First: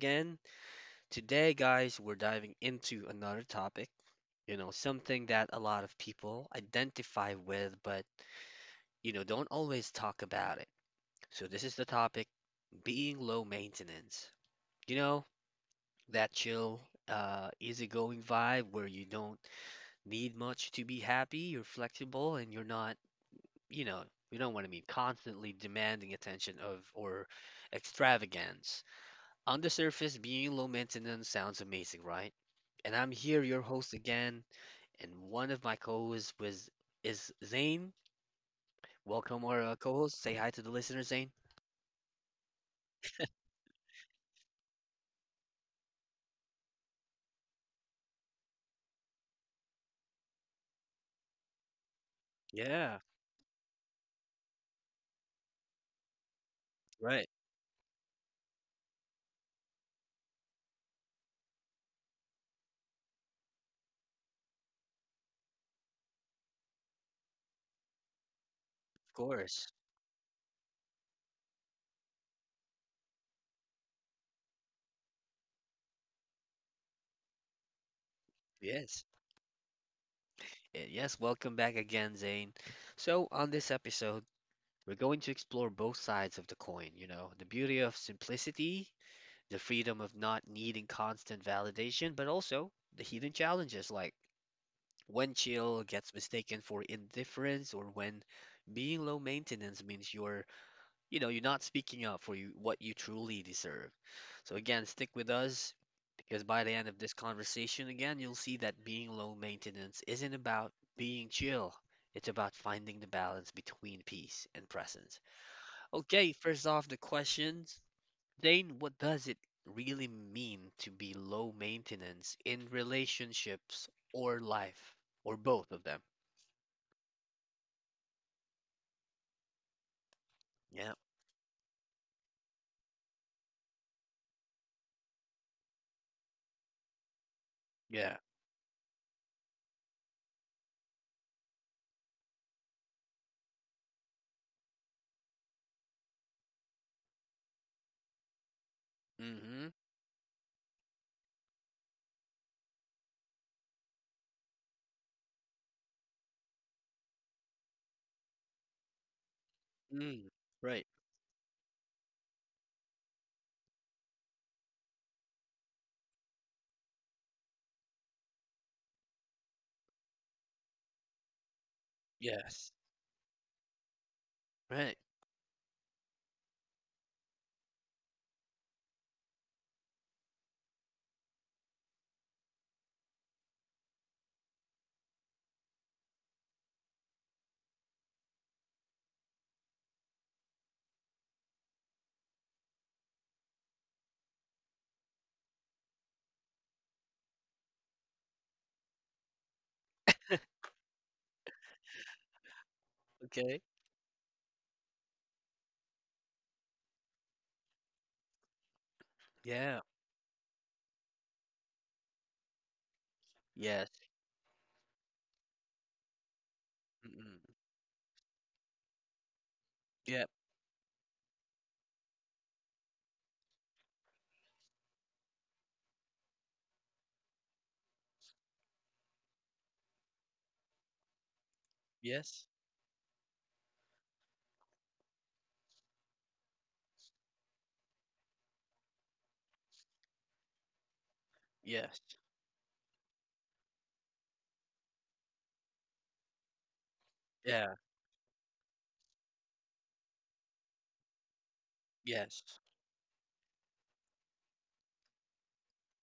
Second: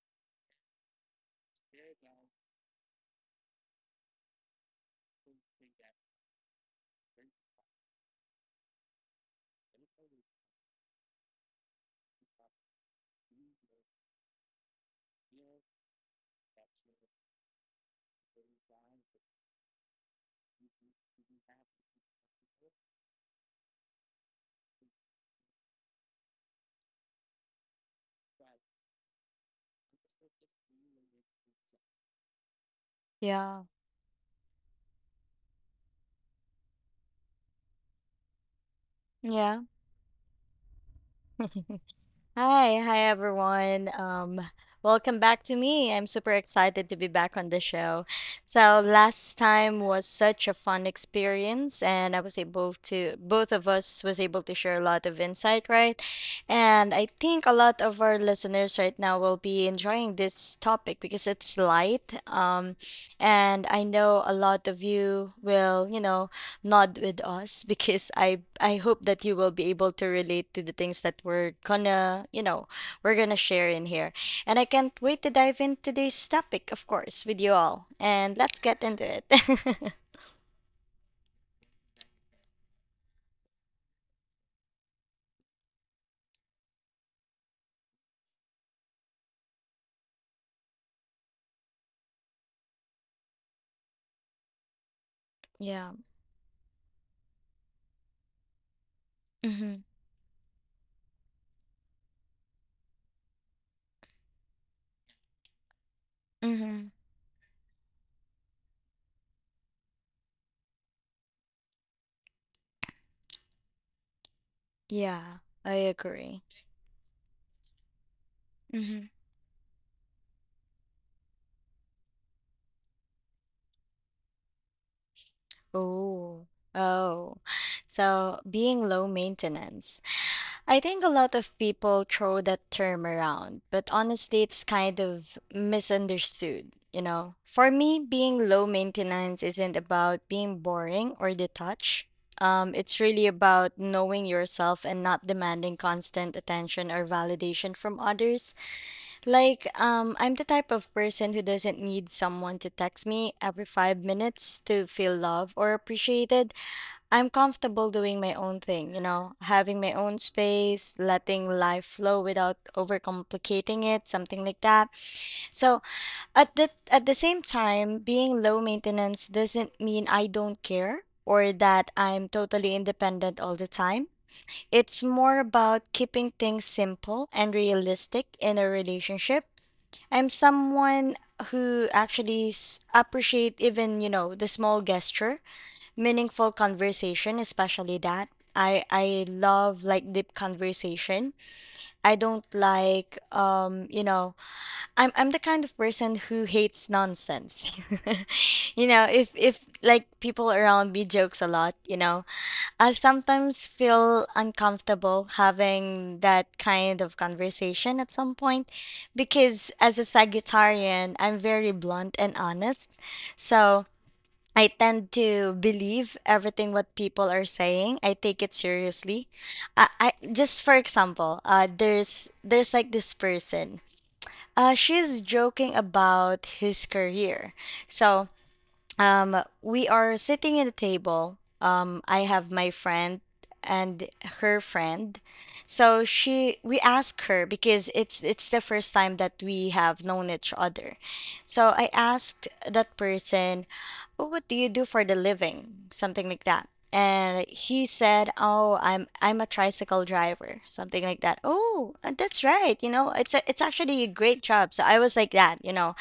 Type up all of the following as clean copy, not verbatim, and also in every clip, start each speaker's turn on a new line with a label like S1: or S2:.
S1: again. Today, guys, we're diving into another topic, something that a lot of people identify with, but, don't always talk about it. So, this is the topic being low maintenance. You know, that chill, easygoing vibe where you don't need much to be happy, you're flexible, and you're not, you know, you don't want to be constantly demanding attention of or extravagance. On the surface, being low maintenance sounds amazing, right? And I'm here, your
S2: Yeah.
S1: host again, and one of my co-hosts was is Zane. Welcome, our
S2: Yeah.
S1: co-host. Say hi to the listeners, Zane.
S2: Hi, hi everyone. Welcome back to me. I'm super excited to be back on the show. So last time was such a fun experience and I was able
S1: Yeah,
S2: to both of us was able to share a lot of insight, right? And I
S1: right.
S2: think a lot of our listeners right now will be enjoying this topic because it's light. And I know a lot of you will, you know, nod with us because I hope
S1: Of
S2: that you will be
S1: course.
S2: able to relate to the things that we're gonna, you know, we're gonna share in here. And I can't wait to dive into today's topic, of course, with you all. And let's get
S1: Yes.
S2: into it.
S1: Yes, welcome back again, Zane. So, on this episode, we're going to explore both sides of the coin, you know, the beauty of simplicity, the freedom of not needing constant validation, but also the hidden challenges like when chill
S2: Yeah.
S1: gets mistaken for indifference or when being low
S2: Mm-hmm.
S1: maintenance means you're, you're not speaking up for you, what you truly deserve. So again, stick with us because by the end
S2: Mm-hmm.
S1: of this conversation, again, you'll see that being low maintenance isn't about being chill. It's about finding the balance between peace and presence.
S2: Yeah, I
S1: Okay,
S2: agree.
S1: first off, the questions. Dane, what
S2: Mm-hmm.
S1: does it really mean to be low maintenance in relationships or life or both of them?
S2: Oh. Oh. So being low maintenance. I
S1: Yeah,
S2: think a lot of people throw that term around, but honestly, it's kind of misunderstood, you know? For me,
S1: yeah.
S2: being low maintenance isn't about being boring or detached. It's really about knowing yourself and not demanding constant attention or validation from others. Like,
S1: Mhm.
S2: I'm the type of person who doesn't need someone to text me every 5 minutes to feel loved or appreciated. I'm comfortable doing my own thing, you know, having my own
S1: Mm. Right.
S2: space, letting life flow without overcomplicating it, something like that. So at the same time, being low maintenance doesn't mean I don't care or that I'm
S1: Yes.
S2: totally independent all the time.
S1: Right.
S2: It's more about keeping things simple and realistic in a relationship. I'm someone who actually appreciate even, you know, the small gesture meaningful conversation, especially that I love like deep conversation. I don't like you know, I'm the kind of person who hates nonsense. You know, if like people around me jokes a lot, you know, I
S1: Okay.
S2: sometimes feel uncomfortable having that kind of conversation at some point, because
S1: Yeah.
S2: as a Sagittarian, I'm very blunt and honest. So
S1: Yes.
S2: I tend to believe everything what people are
S1: Mm-mm.
S2: saying. I take it seriously. I
S1: Yep.
S2: Just for example, there's like this person. She's joking about his career. So we are sitting at a table, I
S1: Yes.
S2: have my friend and her friend. So she we ask her, because it's the first time that we have known each other, so I
S1: Yes.
S2: asked that person, "Oh, what do you do for the living," something like that. And
S1: Yeah.
S2: he said, "Oh, I'm a tricycle driver," something like that. "Oh, that's
S1: Yes.
S2: right, you know, it's it's actually a great job," so I was like that, you know.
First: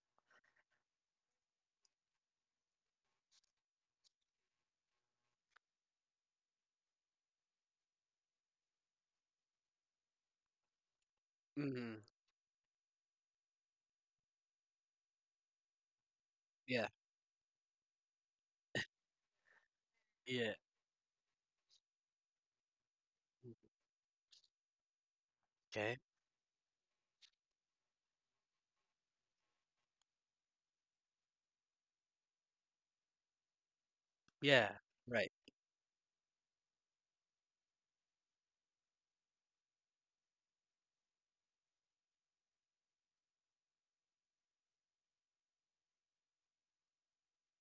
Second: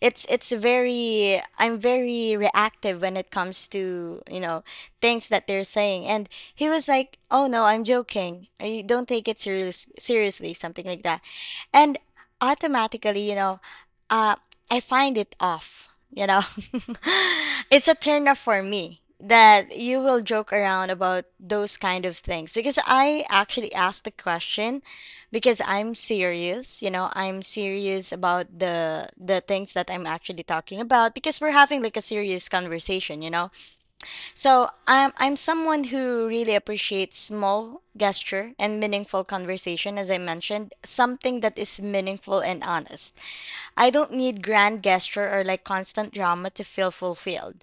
S2: It's very, I'm very reactive when it comes to, you know, things that they're saying. And he was like, "Oh no, I'm joking. I don't take it seriously," something like that. And
S1: Mhm.
S2: automatically, you know, uh, I find it off. You know,
S1: Yeah.
S2: it's a turn off for me that you will joke
S1: Yeah.
S2: around about those kind of things, because I
S1: Mm.
S2: actually asked the question because I'm
S1: Okay.
S2: serious, you know, I'm serious about the things that I'm actually talking about, because we're having like a serious conversation, you know. So
S1: Yeah. Right.
S2: I'm someone who really appreciates small gesture and meaningful conversation, as I mentioned, something that is meaningful and honest. I don't need grand gesture or like constant drama to feel fulfilled.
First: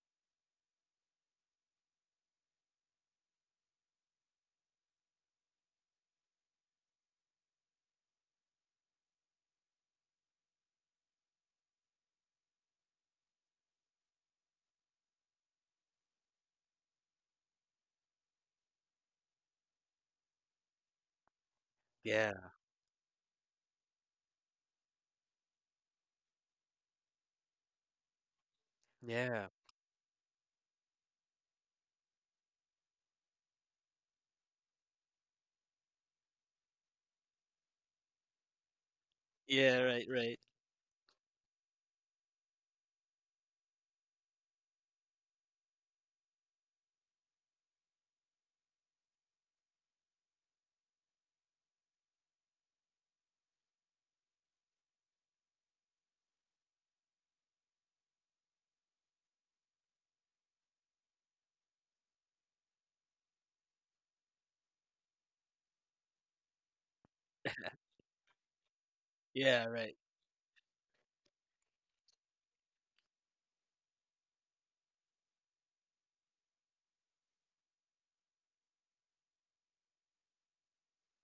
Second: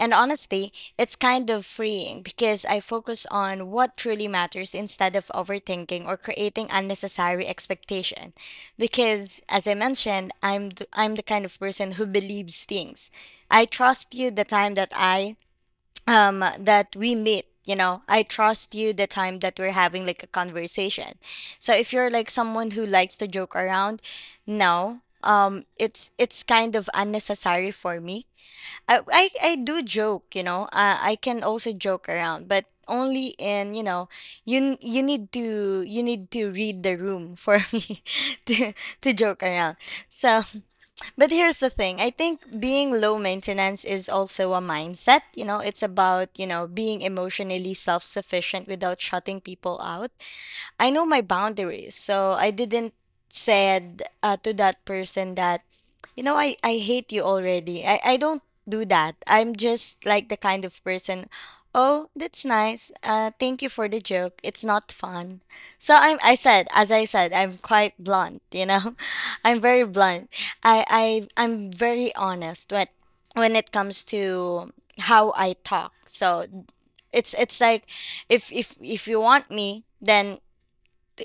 S2: And honestly, it's kind of freeing because I focus on what truly matters instead of overthinking or creating unnecessary expectation. Because as I mentioned, I'm the kind of person who believes things. I trust you the time that I that we meet, you know. I trust you the time that we're having like a conversation. So if you're like
S1: Yeah.
S2: someone who likes to joke around, no, it's kind of unnecessary for me.
S1: Yeah.
S2: I do joke, you know. I can also joke around, but only in, you know, you need to, you need to read the room for me to joke around.
S1: Yeah. Right. Right.
S2: So but here's the thing. I think being low maintenance is also a mindset. You know, it's about, you know, being emotionally self sufficient without shutting people out. I know my boundaries, so I didn't said to that person that, you know, I hate you already. I don't do that. I'm just like the kind of person. Oh, that's nice. Thank you for the joke. It's not fun. I said, as I said, I'm quite blunt. You know, I'm
S1: Yeah.
S2: very
S1: Right.
S2: blunt. I I'm very honest when it comes to how I talk. So it's like if you want me, then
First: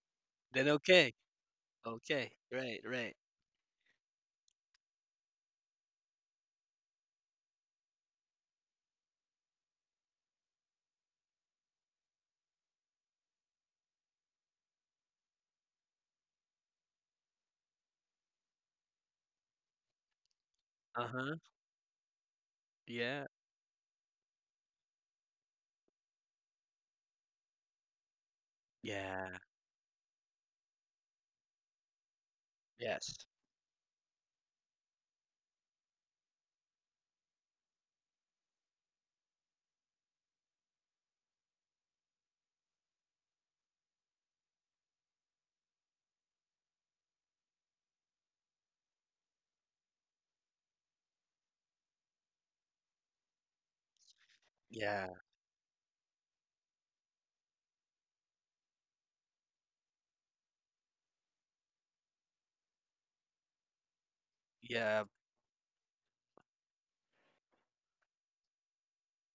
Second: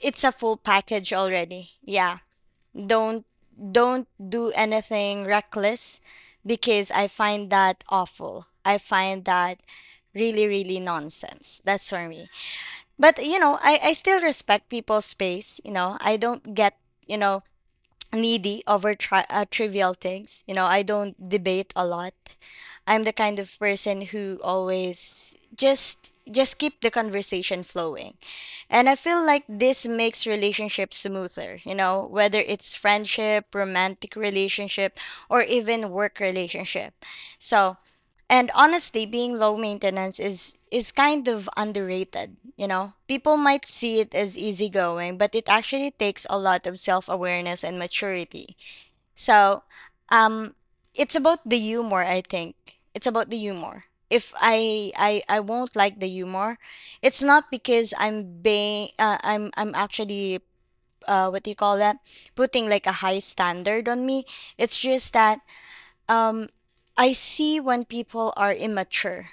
S2: it's a full
S1: Then okay.
S2: package already. Yeah.
S1: Okay. Right. Right.
S2: Don't do anything reckless because I find that awful. I find that really nonsense. That's for me. But you know, I still respect people's space, you know. I don't get, you know, needy over trivial things. You know, I
S1: Uh
S2: don't
S1: huh.
S2: debate a lot. I'm the
S1: Yeah.
S2: kind of person who always just keep the conversation flowing. And I feel
S1: Yeah.
S2: like this makes relationships smoother, you know, whether it's
S1: Yes.
S2: friendship, romantic relationship, or even work relationship. So, and honestly, being low maintenance is kind of underrated, you know? People might see it as easygoing, but it actually takes a lot of self-awareness and maturity. So, um it's about the humor, I think. It's about the humor. If
S1: Yeah.
S2: I won't like the humor, it's not because I'm being I'm actually what do you call that? Putting like a high standard on me. It's
S1: Yeah.
S2: just that um, I see when people are immature.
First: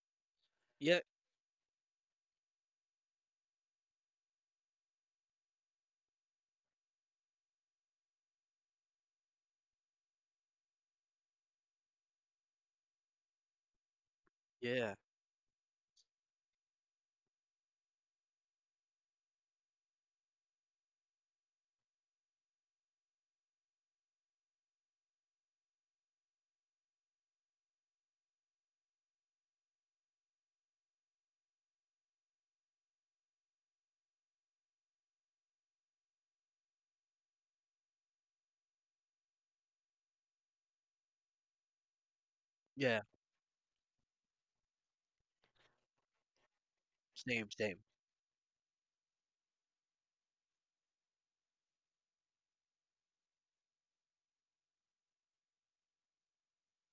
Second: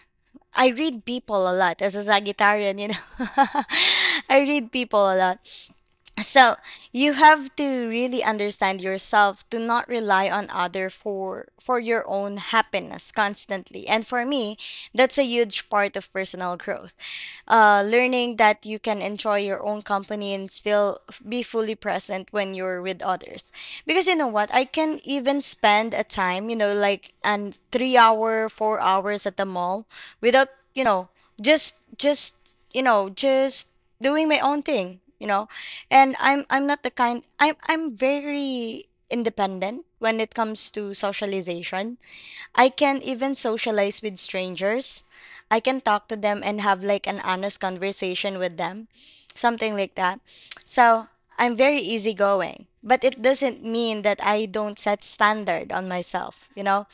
S2: I
S1: Yeah.
S2: read people a lot as a Sagittarian, you know. I read people a lot. So you have to really understand yourself. Do not rely on other for your own happiness constantly. And for me,
S1: Yeah.
S2: that's a huge part of personal growth. Learning that you can enjoy your own company and still be fully present when you're with others. Because you know what, I can even spend a time, you know, like an 3 hour, 4 hours at the mall without, you know, just you know, just doing my own thing, you know. And I'm not the kind I'm very independent when it comes to socialization. I can
S1: Yeah.
S2: even socialize with strangers. I can talk to them and have like an
S1: Same.
S2: honest
S1: Same.
S2: conversation with them, something like that. So I'm very easygoing, but it doesn't mean that I don't set standard on myself. You know,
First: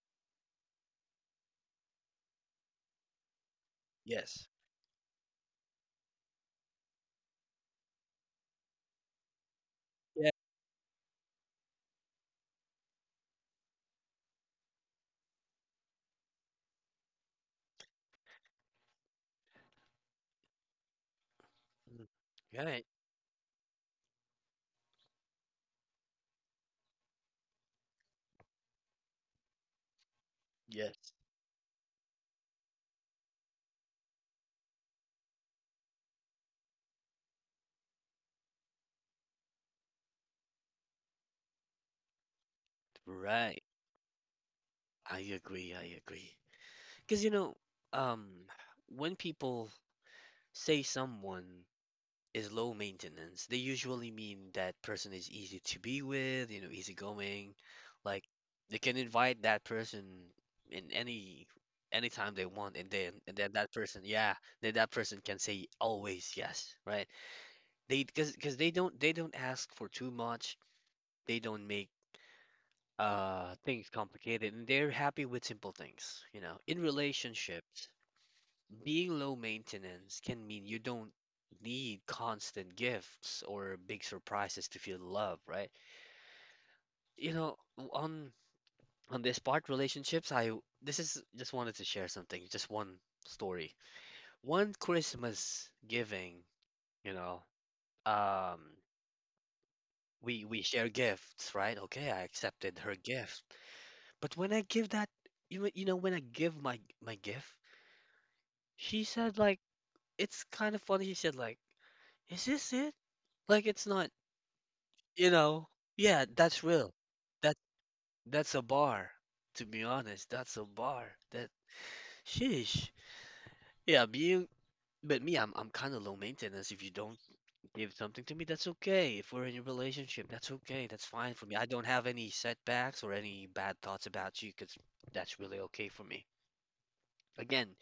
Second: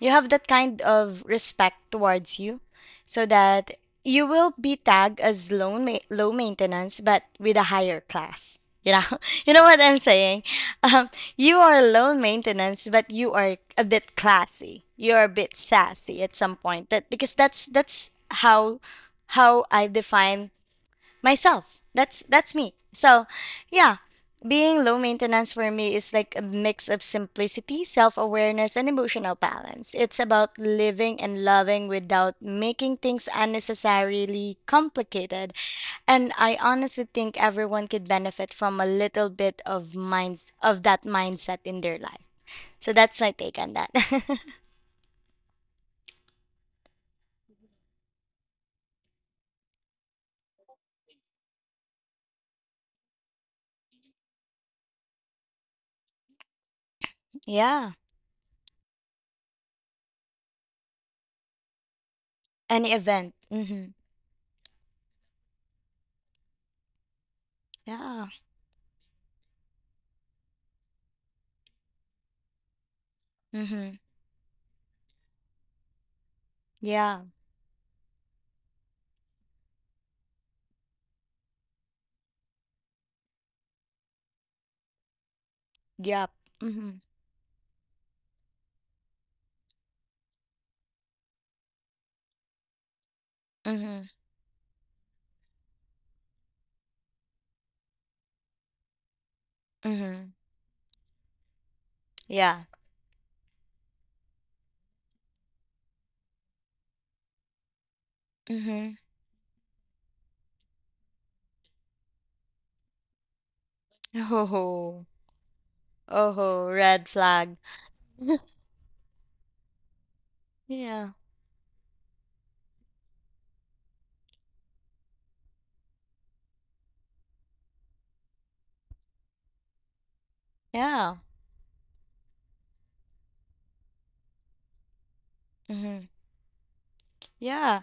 S2: you have that kind of respect towards you, so that you
S1: Yes.
S2: will be tagged as low maintenance, but with a higher class. You know, you know what I'm
S1: Yeah.
S2: saying. Um, you are low maintenance, but you are a bit classy. You are a bit sassy at some point. That because that's how I define myself.
S1: Mm.
S2: That's me.
S1: Right.
S2: So, yeah, being low maintenance for me is like a mix of simplicity, self-awareness, and emotional balance. It's about
S1: Yes.
S2: living and loving without making things unnecessarily complicated, and I honestly think everyone could benefit from a little bit of minds of that mindset in their life. So that's my take
S1: Right.
S2: on that.
S1: I agree. I agree. Because, you know, um, when people say someone is low maintenance, they usually mean that person is easy to be with, you know, easygoing.
S2: Yeah.
S1: Like they can invite that person in anytime they want, and
S2: Any
S1: then
S2: event.
S1: and then that
S2: Mm-hmm.
S1: person, yeah, then that person can say always yes, right? They
S2: Yeah.
S1: because they don't ask for too much. They don't make things
S2: Mm-hmm.
S1: complicated and they're happy with simple things, you know. In
S2: Yeah.
S1: relationships, being low maintenance can mean you don't need constant gifts or big surprises to feel love, right?
S2: Yep. Mm-hmm.
S1: You know, on this part relationships, I this is just wanted to share something, just one story.
S2: Mm-hmm.
S1: One Christmas giving, you know, um,
S2: Mm-hmm.
S1: we share gifts, right? Okay, I
S2: Yeah.
S1: accepted her gift, but when I give that, you know when I give my gift,
S2: Mm-hmm.
S1: she said like, it's kind of funny. She said like, "Is this it? Like it's not,
S2: Oh.
S1: you know?" Yeah, that's
S2: Oh.
S1: real.
S2: Red flag.
S1: That that's a bar. To be honest, that's a
S2: Yeah.
S1: bar. That sheesh. Yeah, being but me, I'm kind of low maintenance. If you don't give something to me, that's okay. If we're in a relationship, that's okay. That's
S2: Yeah.
S1: fine for me. I don't have any setbacks or any bad thoughts about you, 'cause that's really okay for
S2: Mm-hmm.
S1: me. Again,
S2: Yeah.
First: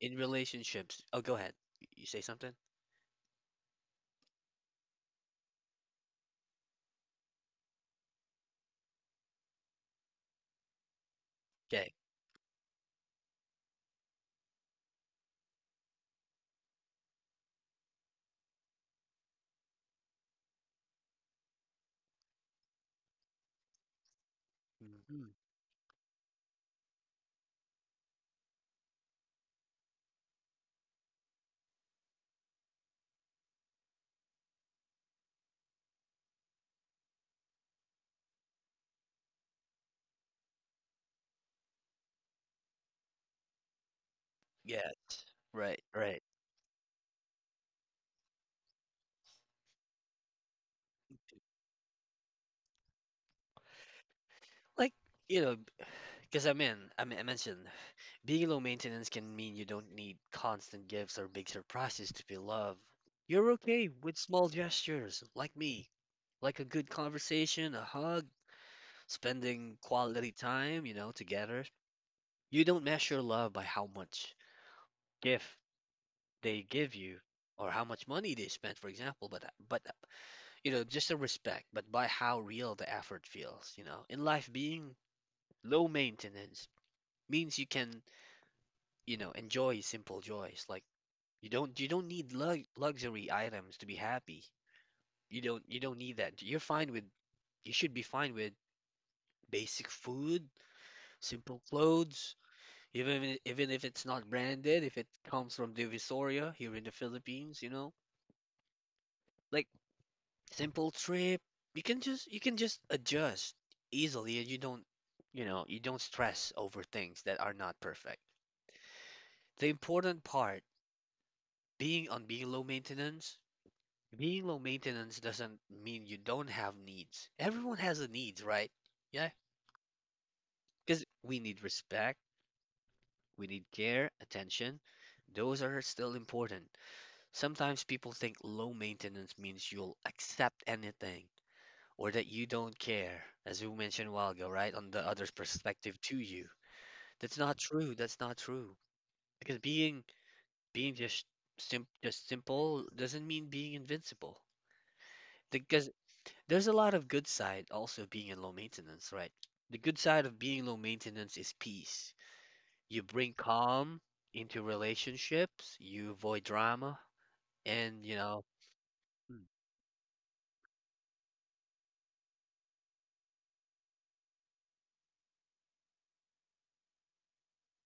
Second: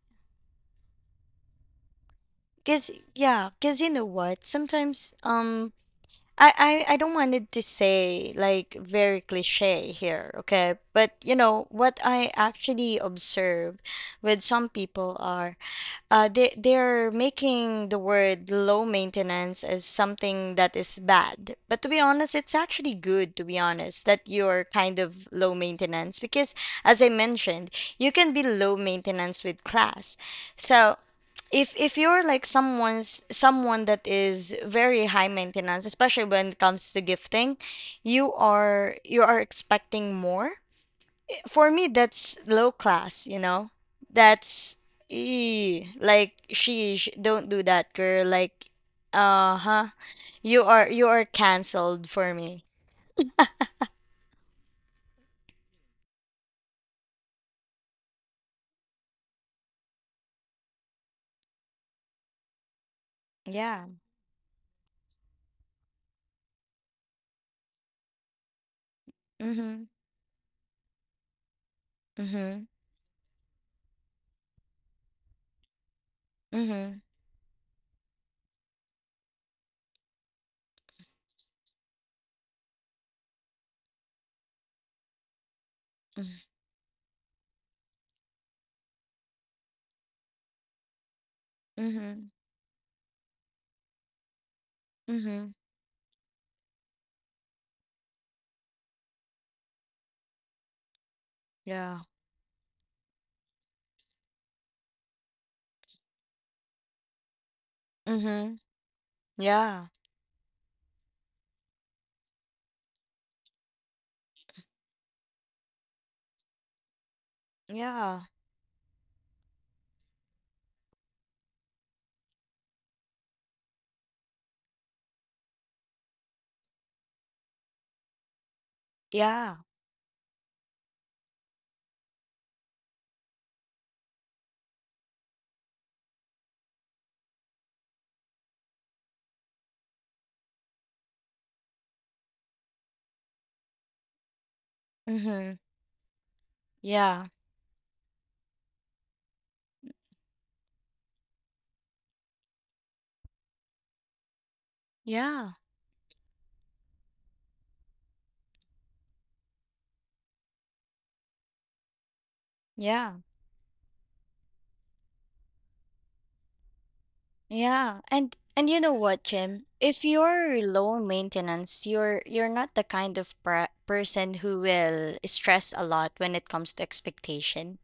S1: in relationships. Oh, go ahead. You say something?
S2: Cause yeah. Cause you know what? Sometimes I don't want it to say like very cliche here, okay? But you know,
S1: Okay.
S2: what I actually observe with some people are they're making the word low maintenance as something that is bad. But to be honest, it's actually good to be honest that you're kind of
S1: Mm-hmm.
S2: low maintenance, because as I mentioned, you can be low maintenance with class. So if you're like someone that is very high maintenance, especially when it comes to gifting, you are expecting more. For me, that's low class, you know. That's
S1: Yes, right,
S2: ee,
S1: right.
S2: like sheesh, don't do that, girl, like, uh-huh, you are canceled for me.
S1: Like, you know, because I mentioned being low maintenance can mean you don't need constant gifts or big surprises to feel love. You're
S2: Yeah.
S1: okay with small gestures, like me, like a good conversation, a hug, spending
S2: Mm-hmm.
S1: quality time, you know, together. You
S2: Mm-hmm.
S1: don't measure love by how much gift they give
S2: Mm-hmm.
S1: you or how much money they spent, for example, but, you know, just a respect, but by how real the effort feels, you know. In life, being low
S2: Mm-hmm.
S1: maintenance means you can, you know, enjoy simple joys. Like, you don't
S2: Mm-hmm.
S1: need lug luxury items to be happy. You
S2: Mm-hmm.
S1: don't you don't need that. You're fine with you should be fine with basic food, simple
S2: Yeah.
S1: clothes, even if it's not branded, if it comes from Divisoria here in the Philippines, you know,
S2: Mm-hmm.
S1: like
S2: Yeah.
S1: simple trip. You can just adjust easily, and you know you don't stress over things that are not perfect.
S2: Yeah.
S1: The important part, being on being low maintenance, being low maintenance doesn't mean you don't have needs. Everyone has a needs, right? Yeah,
S2: Yeah.
S1: because we need respect, we need care, attention. Those are still important. Sometimes people think low maintenance means you'll accept anything or that you don't care, as we mentioned a while ago, right? On the other's
S2: Mm-hmm.
S1: perspective to you.
S2: Yeah.
S1: That's not true. That's not true. Because being just simple doesn't mean being invincible.
S2: Yeah.
S1: Because there's a lot of good side also being in low maintenance, right? The good side of being low maintenance is peace. You
S2: Yeah.
S1: bring calm into relationships, you avoid drama,
S2: Yeah,
S1: and you know,
S2: and you know what,
S1: mm,
S2: Jim? If you're low maintenance, you're not the kind of person who will stress a lot when it comes to expectation.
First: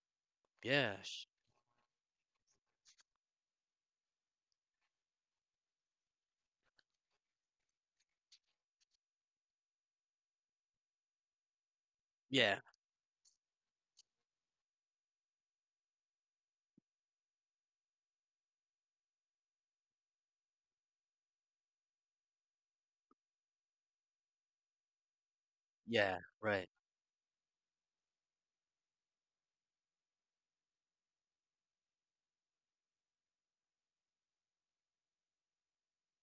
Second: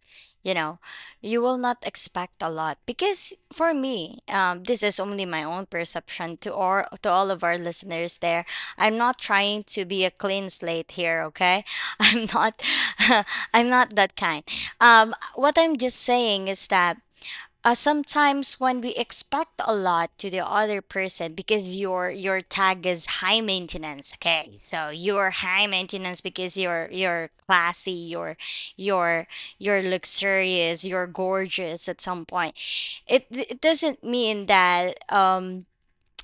S2: You know,
S1: yeah,
S2: you will not expect a lot, because for me, this is only my own perception to or to all of our listeners there. I'm not trying to be a clean slate here, okay? I'm
S1: yeah,
S2: not, I'm not that kind. What I'm just saying is that sometimes when we expect a lot to the other person, because your tag is high maintenance. Okay, so you're high
S1: yeah,
S2: maintenance because
S1: right,
S2: you're classy, you're you're luxurious, you're gorgeous. At some point, it doesn't mean that um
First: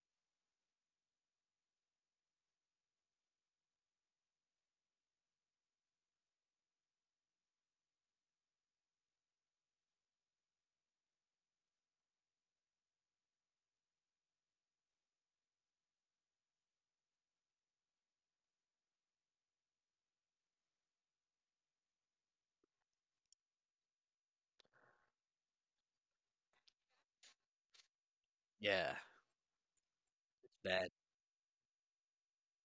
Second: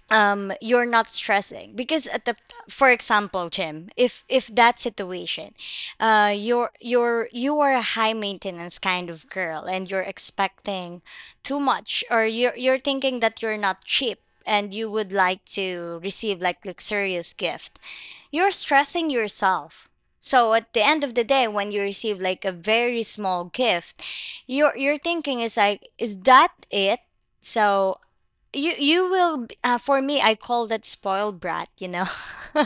S2: um you're not stressing because at the... For example, Jim, if that situation, you are a high maintenance kind of girl and you're expecting too much, or you're thinking that you're not cheap, and you would like to receive like luxurious gift. You're stressing yourself. So at the end of the day, when you receive like a very small gift, your thinking is like, is that it? So
S1: yeah,
S2: for me, I call that
S1: that,
S2: spoiled brat.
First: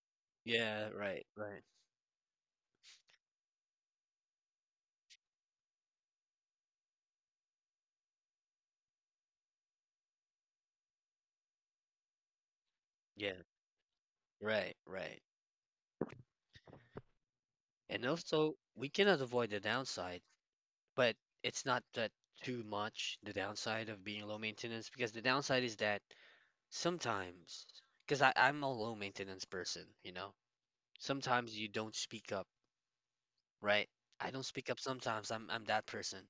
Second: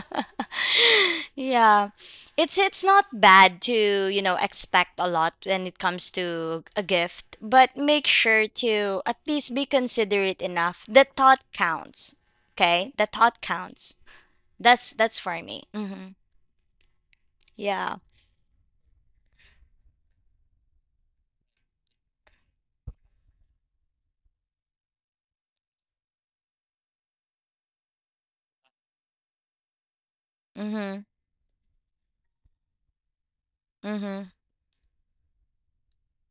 S1: yeah, right, right,
S2: Yeah. It's not bad to, expect a lot when it comes to a gift, but make sure to at least be considerate enough. The thought counts. Okay? The
S1: yeah,
S2: thought counts.
S1: right,
S2: That's
S1: right.
S2: for me. Mhm. Yeah.
S1: And also, we cannot avoid the downside, but it's not that too much the downside of being low maintenance because the downside is that sometimes, because I'm a low maintenance person, you know.
S2: Mhm.
S1: Sometimes you don't speak up, right?
S2: Mhm.
S1: I don't speak up sometimes. I'm that person.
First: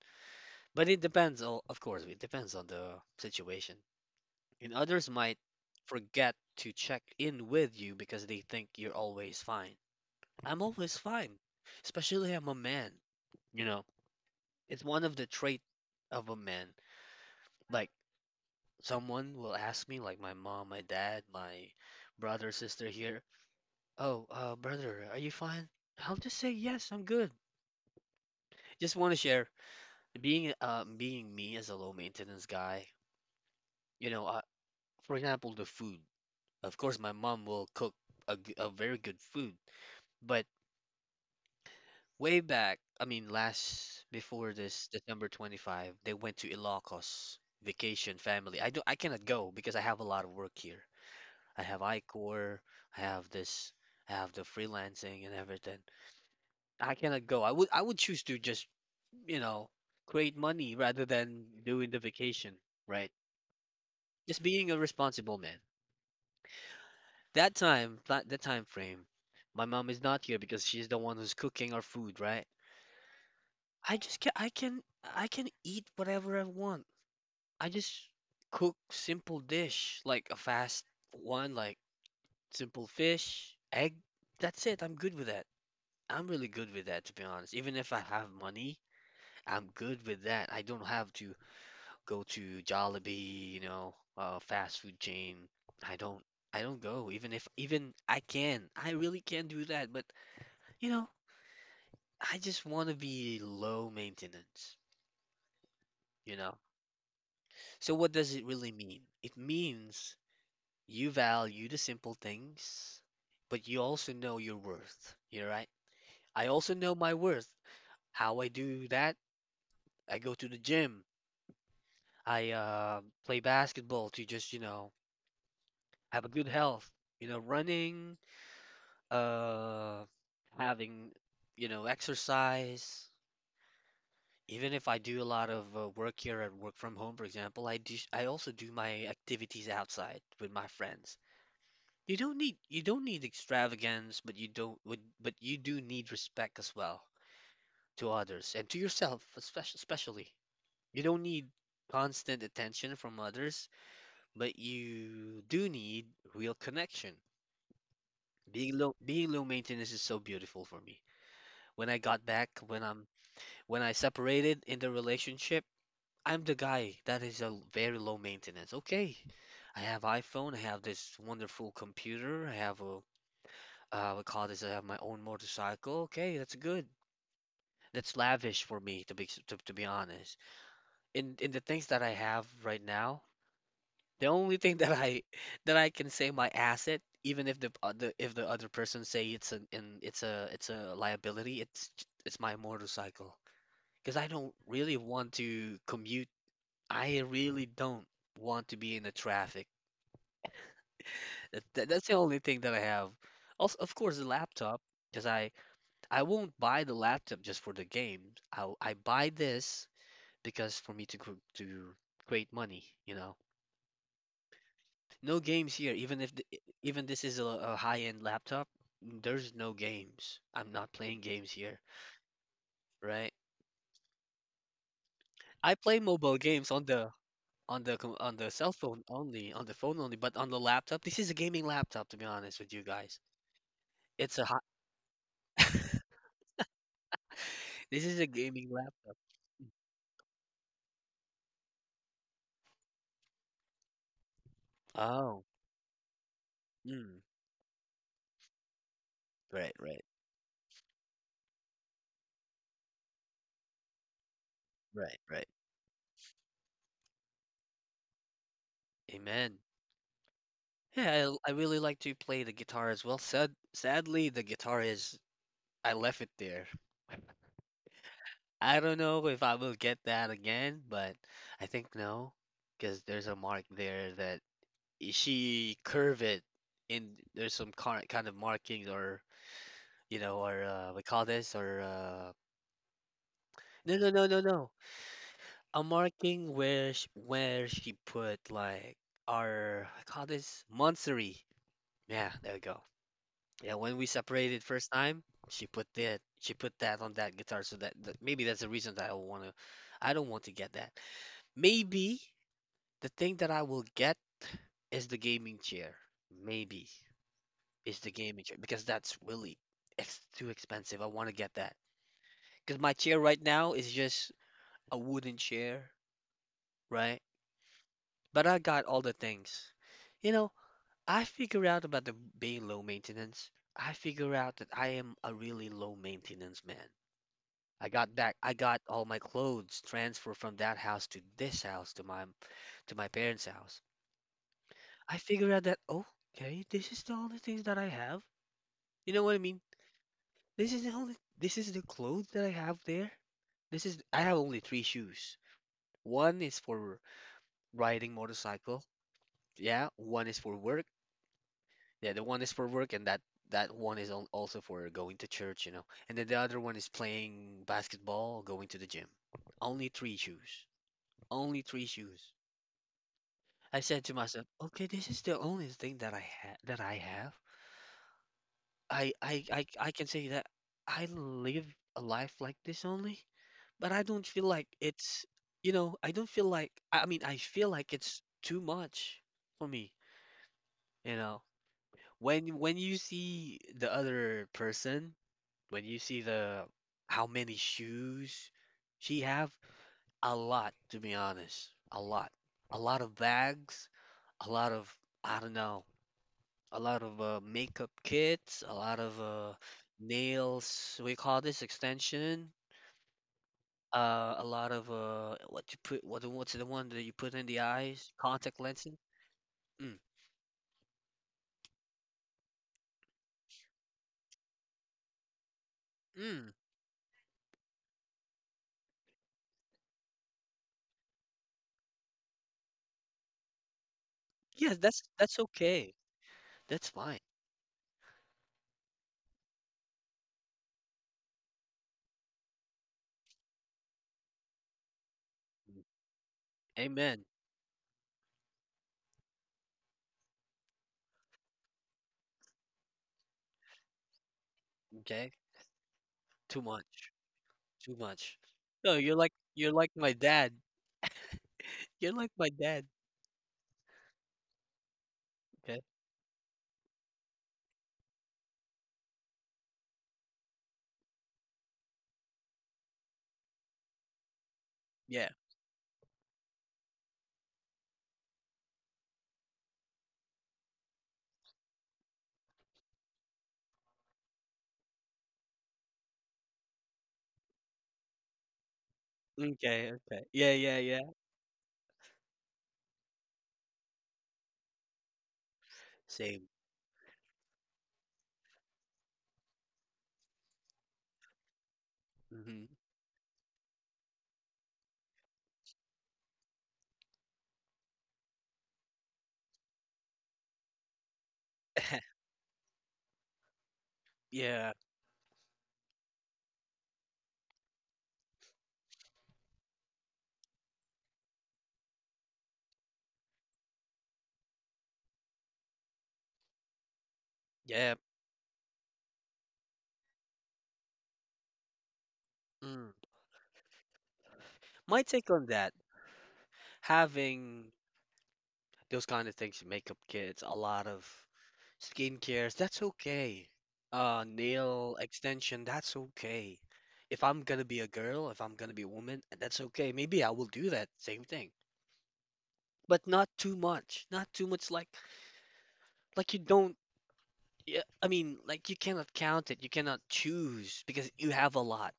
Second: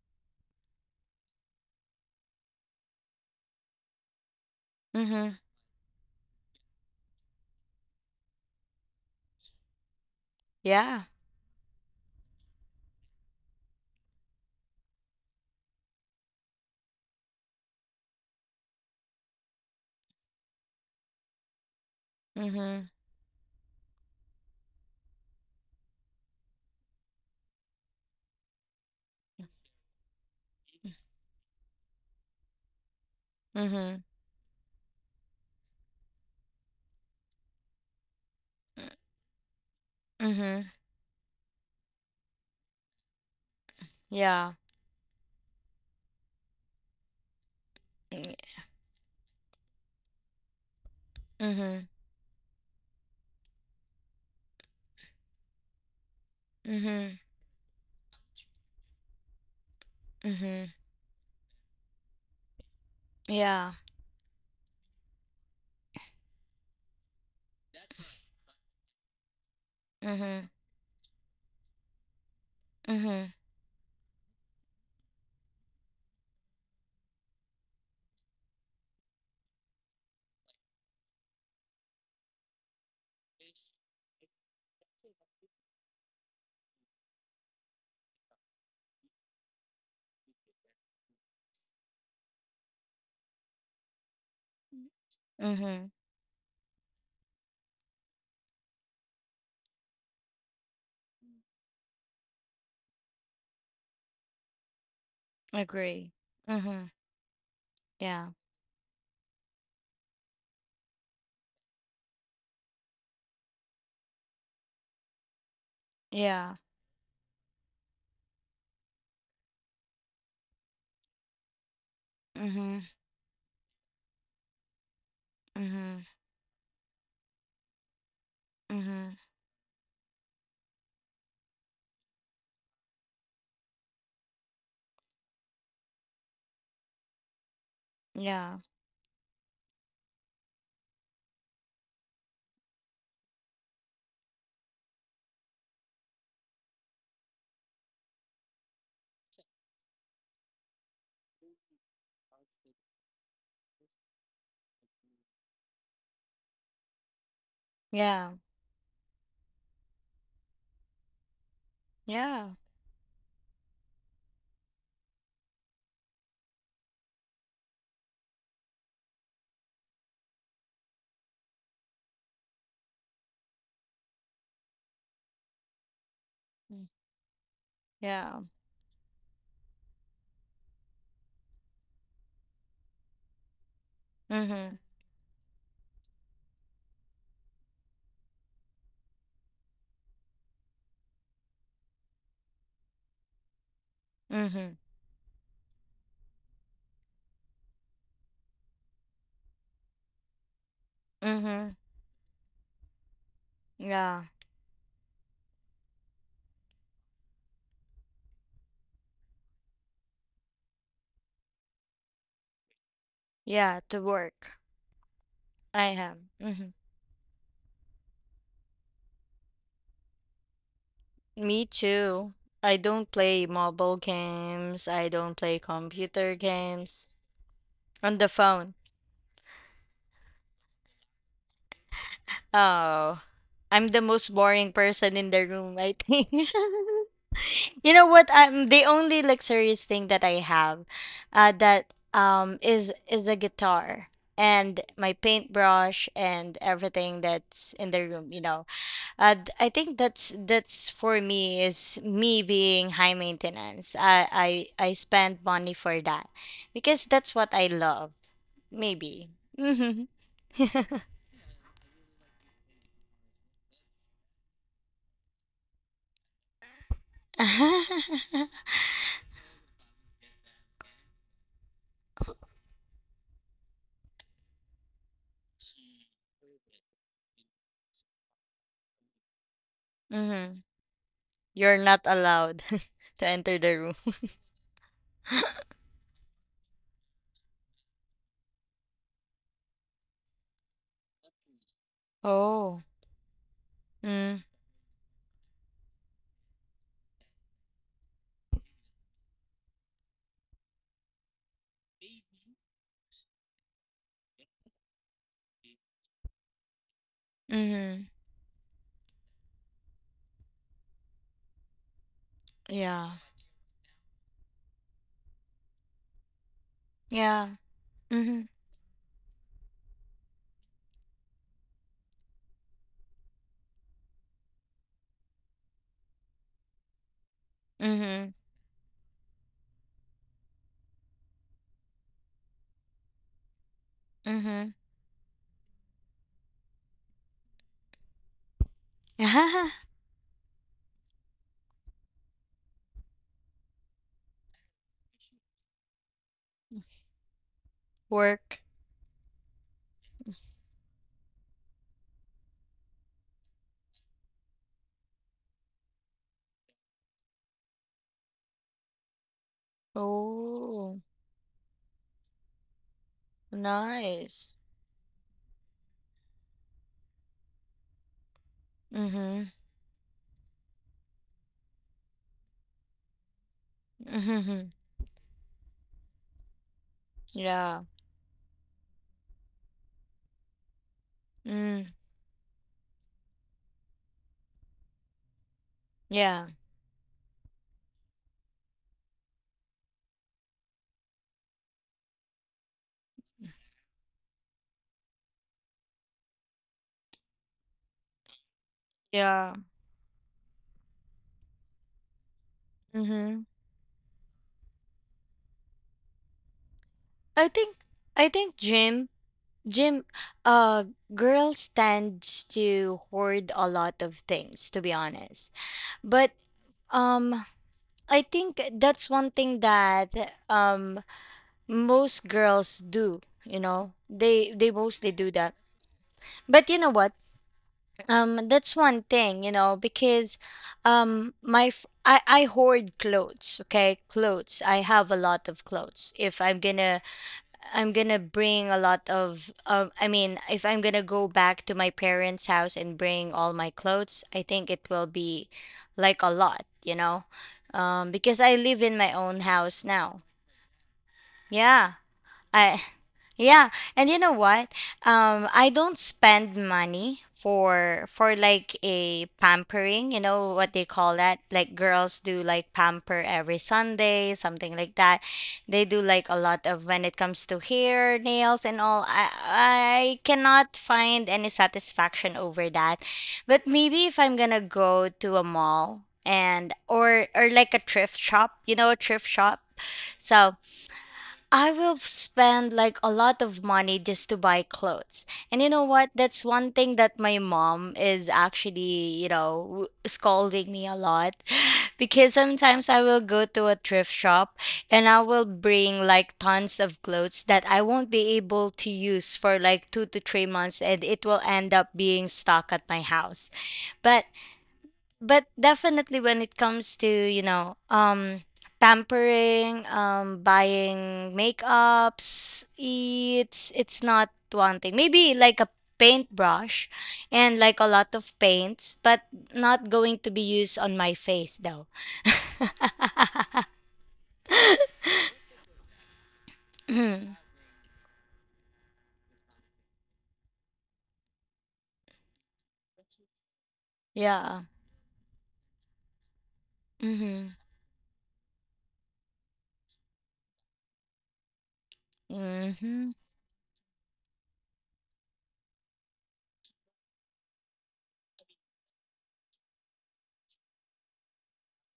S1: But it depends, of course, it depends on the situation. And others
S2: Mhm.
S1: might forget to check in with you because they think you're always fine. I'm always
S2: Yeah.
S1: fine, especially I'm a man, you know. It's one of the trait of a man. Like someone will ask me, like my mom, my dad, my brother,
S2: Mhm.
S1: sister here. Oh, brother, are you fine? I'll just say yes, I'm good. Just want to share being being me as a low maintenance guy.
S2: Mhm.
S1: You know, for example, the food. Of course, my mom will cook a very good food. But
S2: Mhm.
S1: way back, I mean, last
S2: Yeah.
S1: before this December 25, they went to Ilocos vacation
S2: Mhm.
S1: family. I cannot go because I have a lot of work here. I have
S2: Mhm.
S1: iCor, I have this, I have the freelancing and everything. I cannot go. I would choose to just, you know, create
S2: Mhm.
S1: money rather than doing the vacation, right?
S2: Yeah.
S1: Just being a responsible man. That time, that time frame, my mom is not here
S2: Mm-hmm.
S1: because she's the one who's cooking our food, right?
S2: Mm-hmm.
S1: I just can I can I can eat whatever I want. I just cook simple dish like a fast one, like simple fish, egg. That's it. I'm good with that. I'm really good with that, to be honest. Even if I have money, I'm good with that. I don't have to go to Jollibee, you know, fast food chain.
S2: Mm-hmm.
S1: I don't, I don't go. Even if, even I can, I really can do that. But, you know, I just want to be low maintenance.
S2: Agree.
S1: You know.
S2: Mm-hmm.
S1: So what
S2: Yeah.
S1: does it really mean? It means you value the simple things, but you also know your worth. You're right. I
S2: Yeah.
S1: also know my worth. How I do that? I go to the gym. I
S2: Mm-hmm.
S1: play basketball to just, you know,
S2: Mm-hmm.
S1: have a good health. You know, running,
S2: Mm-hmm.
S1: uh, having, you know, exercise, even if I do a lot of work here at work from home. For example, I also
S2: Yeah.
S1: do my activities outside with my friends. You don't need you don't need extravagance, but you don't but you do need respect as well, to others and to yourself, especially you don't need constant attention from others, but you do need real connection.
S2: Yeah.
S1: Being low maintenance is so beautiful for me. when I got back
S2: Yeah.
S1: when I'm When I separated in the relationship, I'm the guy that is very low maintenance. Okay, I have iPhone, I have this wonderful computer, I have a we call this, I have my own motorcycle. Okay, that's good.
S2: Mm.
S1: That's
S2: Yeah.
S1: lavish for me to to be honest. In the things that I have right now, the only thing
S2: Mm-hmm.
S1: that I that I can say my asset, even if the other person say it's an in it's a liability, it's my motorcycle because I don't
S2: Mm-hmm.
S1: really want to commute. I really don't want to be in the traffic.
S2: Mm-hmm.
S1: That's the only thing that I have. Also, of course, the
S2: Yeah.
S1: laptop, because I won't buy the laptop just for the game. I buy this because for me to create money, you know.
S2: Yeah. To work.
S1: No games
S2: I
S1: here, even
S2: am.
S1: if
S2: Mm-hmm.
S1: even this is a high-end laptop, there's no games. I'm not playing games
S2: Me
S1: here,
S2: too. I don't
S1: right?
S2: play mobile games. I don't play
S1: I play mobile
S2: computer
S1: games on
S2: games.
S1: the
S2: On the
S1: on the cell
S2: phone.
S1: phone only, on the phone only, but on the laptop, this is a gaming laptop, to be honest with you guys.
S2: Oh. I'm the most
S1: It's a hot.
S2: boring person in the room, I think. You
S1: This
S2: know
S1: is a
S2: what?
S1: gaming
S2: I'm the
S1: laptop.
S2: only luxurious thing that I have, that is a guitar, and my
S1: Oh,
S2: paintbrush and
S1: mm,
S2: everything that's in the room. I
S1: right,
S2: think
S1: right,
S2: that's for me is me being high maintenance. I
S1: right,
S2: spend
S1: right.
S2: money for that because that's what I love. Maybe.
S1: Amen.
S2: Mm-hmm.
S1: Yeah, I really like to play the guitar as well. Sadly, the guitar is I left it there. I don't know if I will get that again, but I think no, because there's a mark there that she curve it, and there's some kind of markings or
S2: Mm-hmm.
S1: we call this
S2: You're
S1: or
S2: not allowed to enter the room.
S1: no, no, no, no, no, a marking where where she put like our, I call this monthsary. Yeah, there we go.
S2: Oh.
S1: Yeah, when we
S2: Mm.
S1: separated first time, she put that on that guitar, so that maybe that's the reason that I want to. I don't want to get that. Maybe the thing that I will get is the gaming chair. Maybe is
S2: Mm-hmm.
S1: the gaming chair because that's really ex too expensive. I want to get that because my
S2: Yeah.
S1: chair right now is just a wooden chair, right?
S2: Yeah.
S1: But
S2: Mhm.
S1: I got all the things. You know, I figure out about the being low maintenance. I figure out that I am a really low maintenance man.
S2: Mhm.
S1: I got all my clothes transferred from that house to this house to my parents' house.
S2: Mhm.
S1: I figure out that oh, okay, this is the only things that I have. You know what I mean? This is the clothes that I have there. This is I have only three shoes. One is for riding
S2: Work.
S1: motorcycle. Yeah, one is for work Yeah, the one is for work, and that one is also for going to church, you know. And then the other one is playing basketball, going to the gym. Only three shoes.
S2: Oh,
S1: Only three shoes. I said to myself,
S2: nice.
S1: okay, this is the only thing that I ha that I have. I, I
S2: Mhm.
S1: I I can say that I live a life like this only, but I don't feel like
S2: Mhm.
S1: I don't feel like I feel
S2: Yeah.
S1: like it's too much for me, you know.
S2: Mm.
S1: When you see the other person, when you see
S2: Yeah.
S1: the how many shoes she have, a lot to be honest, a lot of bags, a lot of, I don't know, a lot of makeup kits, a lot of
S2: Yeah.
S1: nails. We call this extension.
S2: Mhm.
S1: A lot of what you what what's the one that you put in
S2: I
S1: the
S2: think
S1: eyes?
S2: I think
S1: Contact lenses.
S2: gym
S1: Mm,
S2: gym uh girls tends to hoard a lot of things to be honest. But
S1: mm.
S2: um I think that's one thing that most girls do. They
S1: Yes, that's
S2: mostly do
S1: that's
S2: that.
S1: okay.
S2: But you
S1: That's
S2: know what?
S1: fine.
S2: That's one thing, because I hoard clothes. Okay, clothes. I have a lot of clothes. If I'm gonna,
S1: Amen.
S2: I'm gonna bring a lot of. I mean, if I'm gonna go back to my parents' house and bring all my clothes, I think it will
S1: Okay.
S2: be like a
S1: Too
S2: lot,
S1: much. Too much.
S2: because I live
S1: No,
S2: in my own
S1: you're
S2: house
S1: like my
S2: now.
S1: dad.
S2: Yeah.
S1: You're like my
S2: I
S1: dad.
S2: Yeah, and you know what? I
S1: Okay.
S2: don't spend money for like a pampering. You know what they call that? Like girls do like pamper every Sunday, something like that.
S1: Yeah.
S2: They do like a lot of when it comes to hair, nails, and all. I cannot find any satisfaction over that. But maybe if I'm gonna go to a mall and or like a thrift shop, a thrift shop.
S1: Okay. Okay. Yeah.
S2: So
S1: Yeah. Yeah.
S2: I will spend like a lot of money just to buy clothes. And you know what? That's
S1: Same.
S2: one thing that my mom is actually, scolding me a lot. Because
S1: Hmm.
S2: sometimes I will go to a thrift shop and I will bring like tons of clothes that I won't be able to use for like 2 to 3 months, and it will end up being stuck at my house. But
S1: Yeah.
S2: but definitely when it comes to pampering, buying makeups, it's not one thing, maybe like a paintbrush and like a
S1: Yeah.
S2: lot of paints, but not going to be used on my face though.
S1: Mm. My take on that, having those kind of things, makeup kits, a lot of skincares, that's okay.
S2: Yeah.
S1: Nail extension, that's okay. If I'm
S2: Mm-hmm.
S1: gonna be a girl, if I'm gonna be a woman, that's okay. Maybe I will do that same thing, but
S2: Mm-hmm.
S1: not too much. Not too much. Like you don't. Yeah, I mean, like you cannot count it. You cannot choose because you have a lot.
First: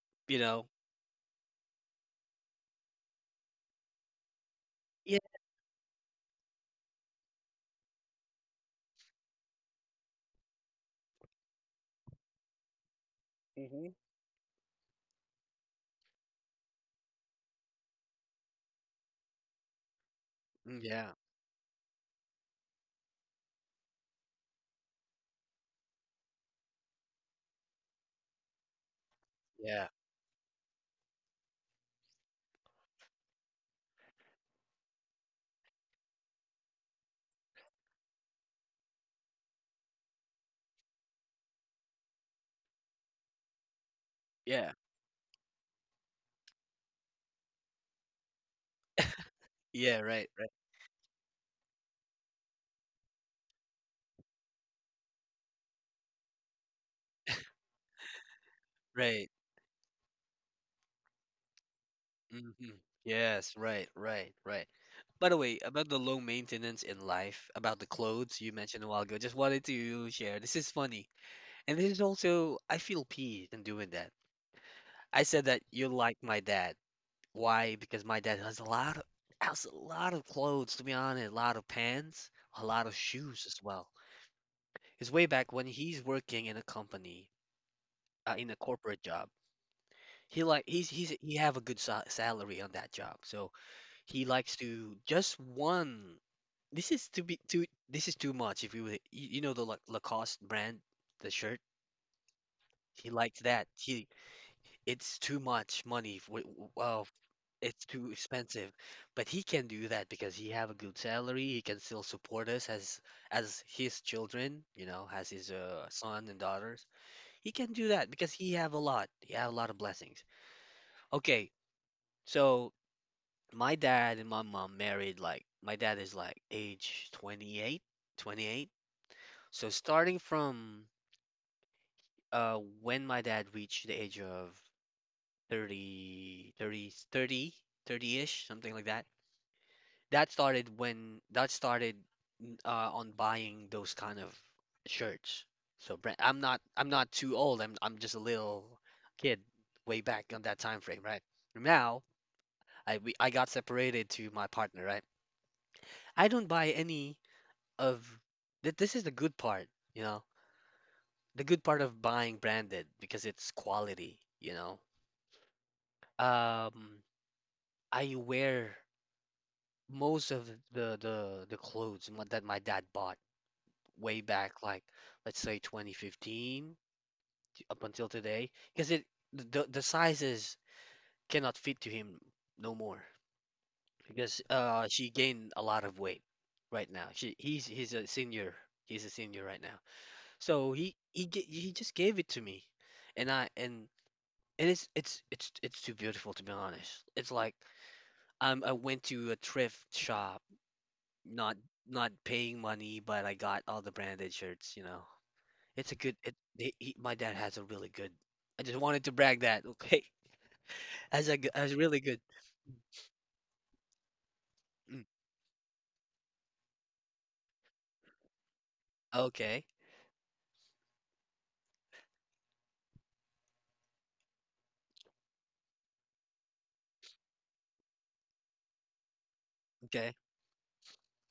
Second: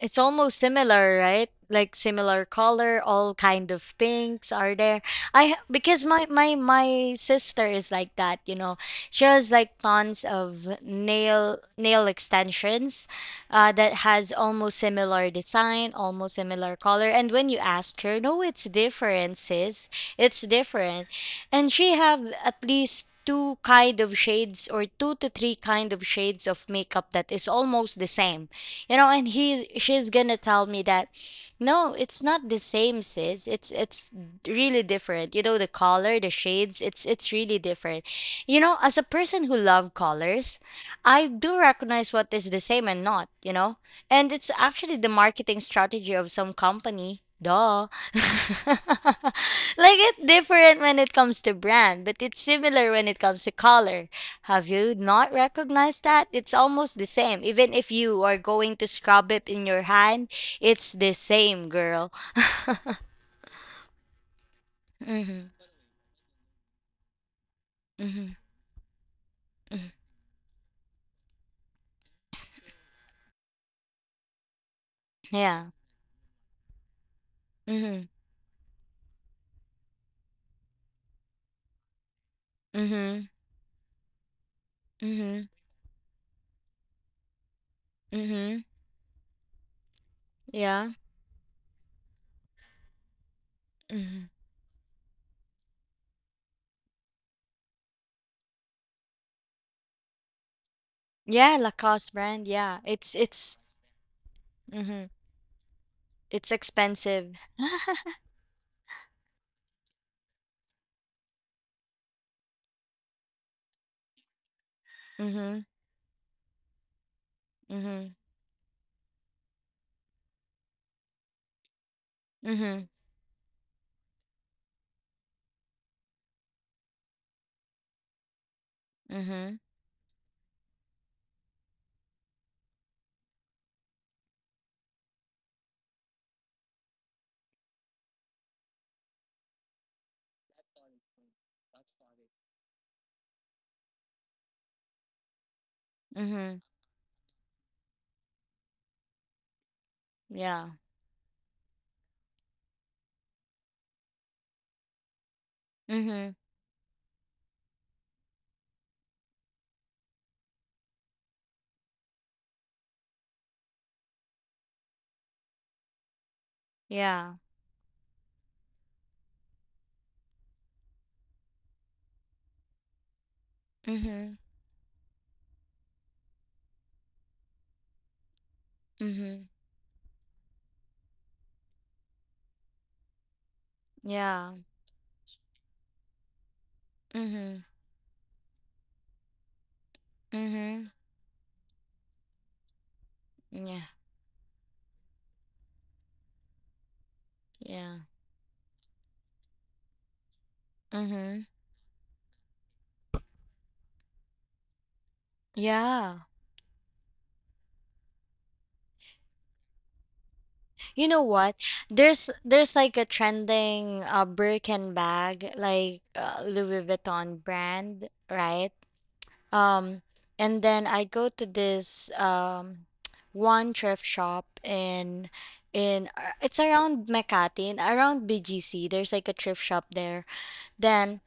S2: It's
S1: You
S2: almost
S1: know?
S2: similar, right? Like similar color, all kind of pinks are there.
S1: Yeah.
S2: I Because my sister is like that. She has like tons of nail extensions,
S1: Mhm.
S2: that has almost similar design, almost similar color. And when you ask her, no, it's different, sis. It's
S1: Mm,
S2: different.
S1: yeah.
S2: And she have at least two kind of shades, or two to three kind of shades of makeup that is almost the same, you know. And he's
S1: Yeah.
S2: she's gonna tell me that no, it's not the same, sis. It's really different, you know, the color, the shades. It's really different, you know. As a person who love colors, I do recognize what is the same and not, you know. And it's
S1: Yeah.
S2: actually the marketing strategy of some company, duh.
S1: Yeah.
S2: Like it's
S1: Right. Right.
S2: different when it comes to brand, but it's similar when it comes to color. Have you not recognized that? It's almost the same. Even if you are going to
S1: Right.
S2: scrub it in your hand, it's the same, girl.
S1: Hmm. Yes. Right. Right. Right. By the
S2: Mhm.
S1: way, about the low maintenance in life, about the
S2: Mhm.
S1: clothes you mentioned a while ago, just wanted
S2: Mhm.
S1: to share. This is funny. And this is also, I feel peace in doing that. I said that
S2: Yeah.
S1: you're like my dad. Why? Because
S2: Mhm.
S1: my dad has a lot of, has a lot of clothes, to be honest, a lot of pants, a lot of
S2: Mhm.
S1: shoes as well. It's way
S2: Mhm.
S1: back when he's working in a company, in a
S2: Mhm.
S1: corporate job.
S2: Yeah.
S1: He's he have a good sa salary on that job, so he
S2: Mhm.
S1: likes to just one. This is to be too. This is too much. If you you, you know the Lacoste brand, the
S2: Yeah,
S1: shirt,
S2: Lacoste brand. Yeah.
S1: he likes
S2: It's
S1: that. He,
S2: mhm.
S1: it's too much money. For,
S2: It's
S1: well,
S2: expensive.
S1: it's too expensive, but he can do that because he have a good salary. He can still support us as his children, you know, as his
S2: Mhm.
S1: son and daughters. He can do that
S2: Mhm.
S1: because he have a lot. He have a lot of blessings. Okay. So
S2: Mhm.
S1: my dad and my mom married, like my dad is like age 28, 28.
S2: Mhm.
S1: So starting from when my dad reached the age of 30, 30, 30, 30 ish, something like that. That started when that started on buying those kind of shirts, so brand,
S2: Mhm.
S1: I'm not too old, I'm just a little kid way back on that
S2: Yeah.
S1: time frame, right? Now I got separated to my partner, right? I
S2: Mhm.
S1: don't buy any of that. This is the good part, you know, the good part of buying branded because it's quality, you know. Um,
S2: Yeah.
S1: I wear most of the clothes that my dad bought way
S2: Mhm.
S1: back, like let's say 2015 up until today, because it,
S2: Mhm.
S1: the sizes cannot fit to him no more because
S2: Yeah.
S1: she gained a lot of weight right now. She
S2: Mhm.
S1: he's a senior. He's a senior right now. So
S2: Mhm.
S1: he just gave it to me, and I
S2: Yeah.
S1: and it's it's too beautiful to be honest. It's like
S2: Yeah.
S1: I went to a thrift shop,
S2: Mm-hmm.
S1: not not paying money, but I got all the branded shirts. You know, it's a good.
S2: Yeah.
S1: My dad has a really good. I just wanted to brag that okay,
S2: You know what?
S1: as really good.
S2: There's like a trending Birkin
S1: Mm,
S2: bag, like Louis Vuitton brand, right?
S1: okay,
S2: Um, and then I go to this one thrift shop in it's around Makati and around BGC. There's like a thrift shop
S1: okay.
S2: there. Then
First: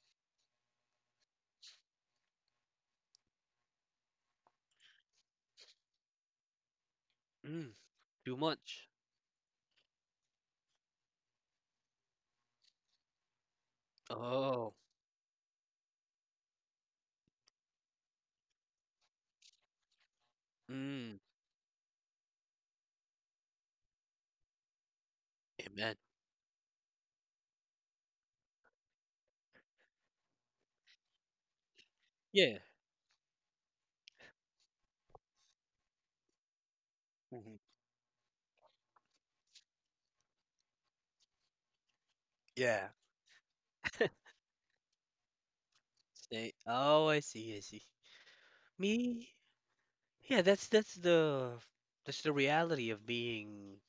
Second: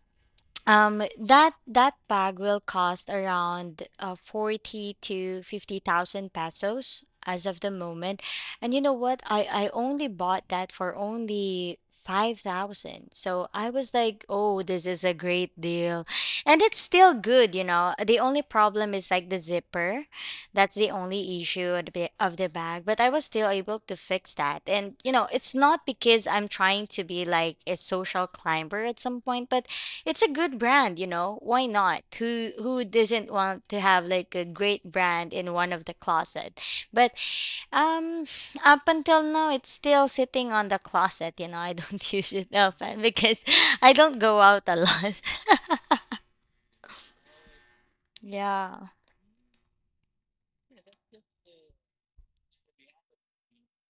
S2: That bag will cost around 40 to 50,000 pesos as of the
S1: Mm,
S2: moment.
S1: too
S2: And you
S1: much.
S2: know what? I only bought that for only 5,000. So I was like, "Oh,
S1: Oh,
S2: this is a great deal." And it's still good, you know. The only problem is like the zipper. That's the
S1: mm,
S2: only issue of the bag, but I was still able to fix that. And you know, it's not
S1: amen.
S2: because I'm trying to be like a social climber at some point, but it's a good brand, you know. Why not? Who
S1: Yeah.
S2: who doesn't want to have like a great brand in one of the closet? But
S1: Mhm,
S2: um up until now it's still sitting on the closet, you know. I don't use it
S1: yeah.
S2: often because I don't go out a lot.
S1: Stay. Oh, I see. I see.
S2: Yeah.
S1: Me? Yeah, that's the reality of being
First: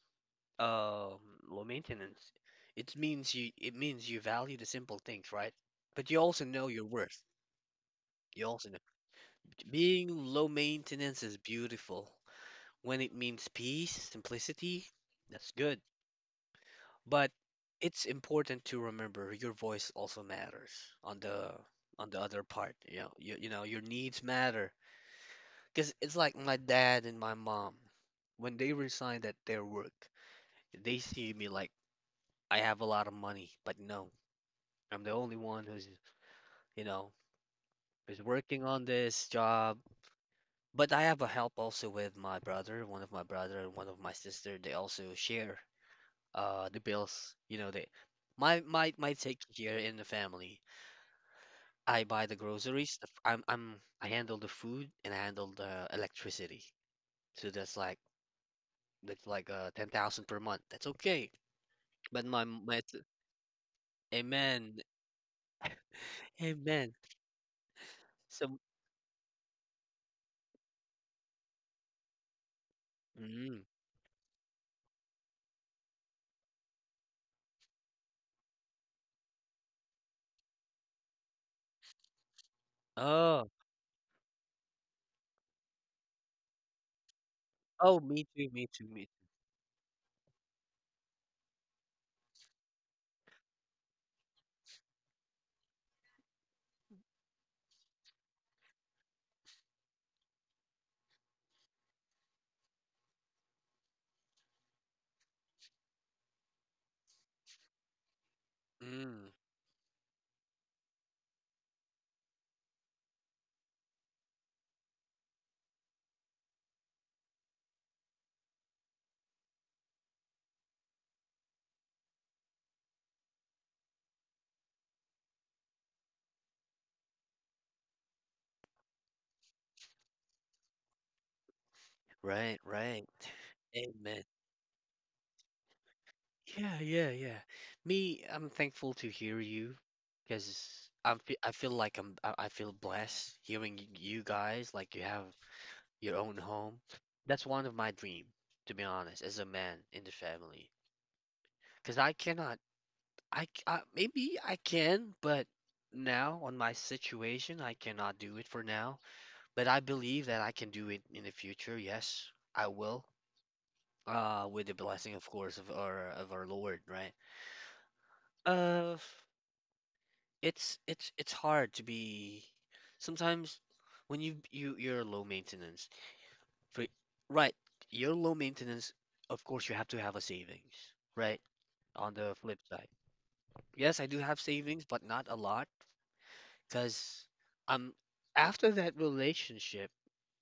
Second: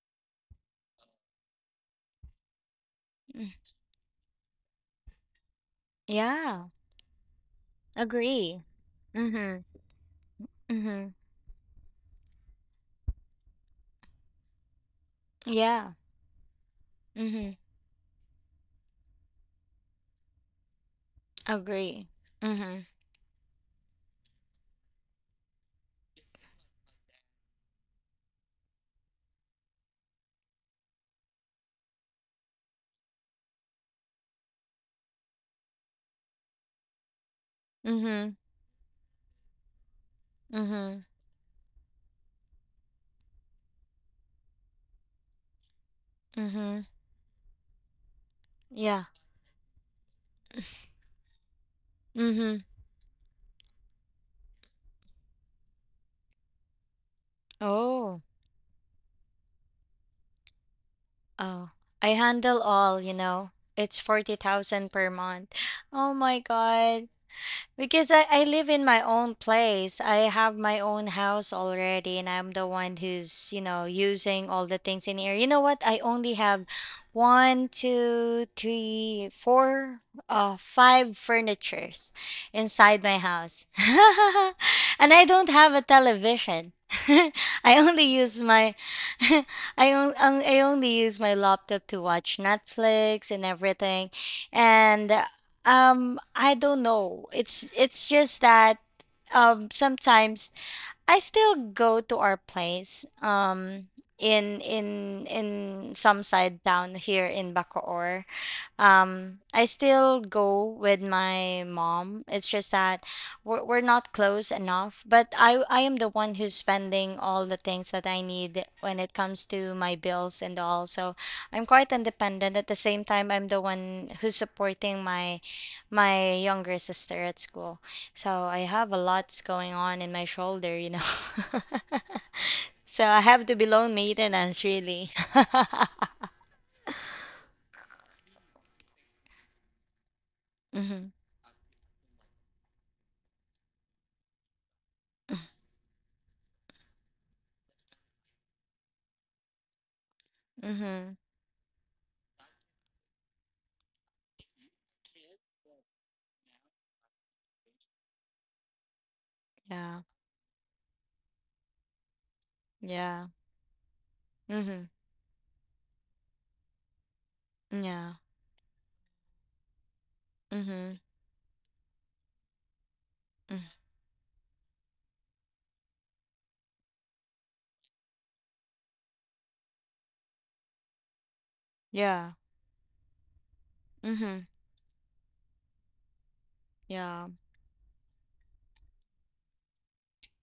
S1: um low maintenance. It means
S2: Mm.
S1: you value the simple things, right? But you also know
S2: Yeah.
S1: your worth. You
S2: Agree.
S1: also know
S2: Mhm.
S1: being low
S2: Mhm.
S1: maintenance is beautiful when it means peace, simplicity. That's good.
S2: Yeah.
S1: But
S2: Mhm.
S1: it's important to remember your voice also matters on the
S2: Agree.
S1: other part.
S2: Mhm.
S1: You know, you know your needs matter. Because it's like my dad and my mom, when they resigned at their work, they see me like I have a lot of money, but no, I'm the only one who's, you know, who's
S2: Mhm.
S1: working on this job. But I
S2: Mhm.
S1: have a help also with my brother, one of my brother and one of my sister. They also share the
S2: Mhm.
S1: bills. You know, they, my
S2: Yeah.
S1: take here in the family. I buy the
S2: Mhm.
S1: groceries. The f- I'm, I handle the food and I handle the electricity. So
S2: Oh.
S1: that's like 10,000 per month. That's okay.
S2: Oh, I
S1: But my
S2: handle
S1: my s-
S2: all, you know. It's
S1: Amen,
S2: 40,000 per month. Oh my
S1: amen.
S2: god. Because I
S1: So
S2: live in my own place. I have my own house already, and I'm the one who's,
S1: mm,
S2: using all the things in here. You know what? I only have one, two, three, four, five furnitures inside my
S1: oh
S2: house. And I don't have a television. I
S1: oh,
S2: only
S1: me
S2: use
S1: too, me
S2: my
S1: too, me
S2: I, on, I only use my laptop to watch Netflix and everything. And I don't know. It's just that sometimes I still go to our place in some side town here in Bacoor.
S1: too. Mm,
S2: I still go with my mom. It's just that we're not close enough, but I am the one who's spending all the things that I need when it comes to my bills and all. So I'm quite independent. At the same time, I'm the one who's supporting my younger sister at school. So I have a lots going on in my shoulder, you know.
S1: right,
S2: So
S1: right.
S2: I have to be loan
S1: Amen.
S2: maintenance really.
S1: Yeah, yeah, yeah. Me, I'm thankful to hear you because
S2: Mhm.
S1: I feel like I'm I feel blessed hearing you guys, like you have your own home. That's one of my dream, to be honest, as a man in the family.
S2: Mhm.
S1: Because I cannot maybe I can, but now on my situation, I cannot do it for now. But I
S2: Yeah.
S1: believe that I can do it in the future. Yes, I will.
S2: Yeah.
S1: With the
S2: Mhm.
S1: blessing, of course, of our Lord, right?
S2: Yeah.
S1: Uh,
S2: Mhm.
S1: it's hard to be.
S2: Mm.
S1: Sometimes when you're low maintenance, for right, you're low maintenance. Of course, you have to have a savings, right? On
S2: Yeah.
S1: the flip side, yes, I do have
S2: Mhm.
S1: savings, but not a lot. Because
S2: Yeah.
S1: um, after that relationship,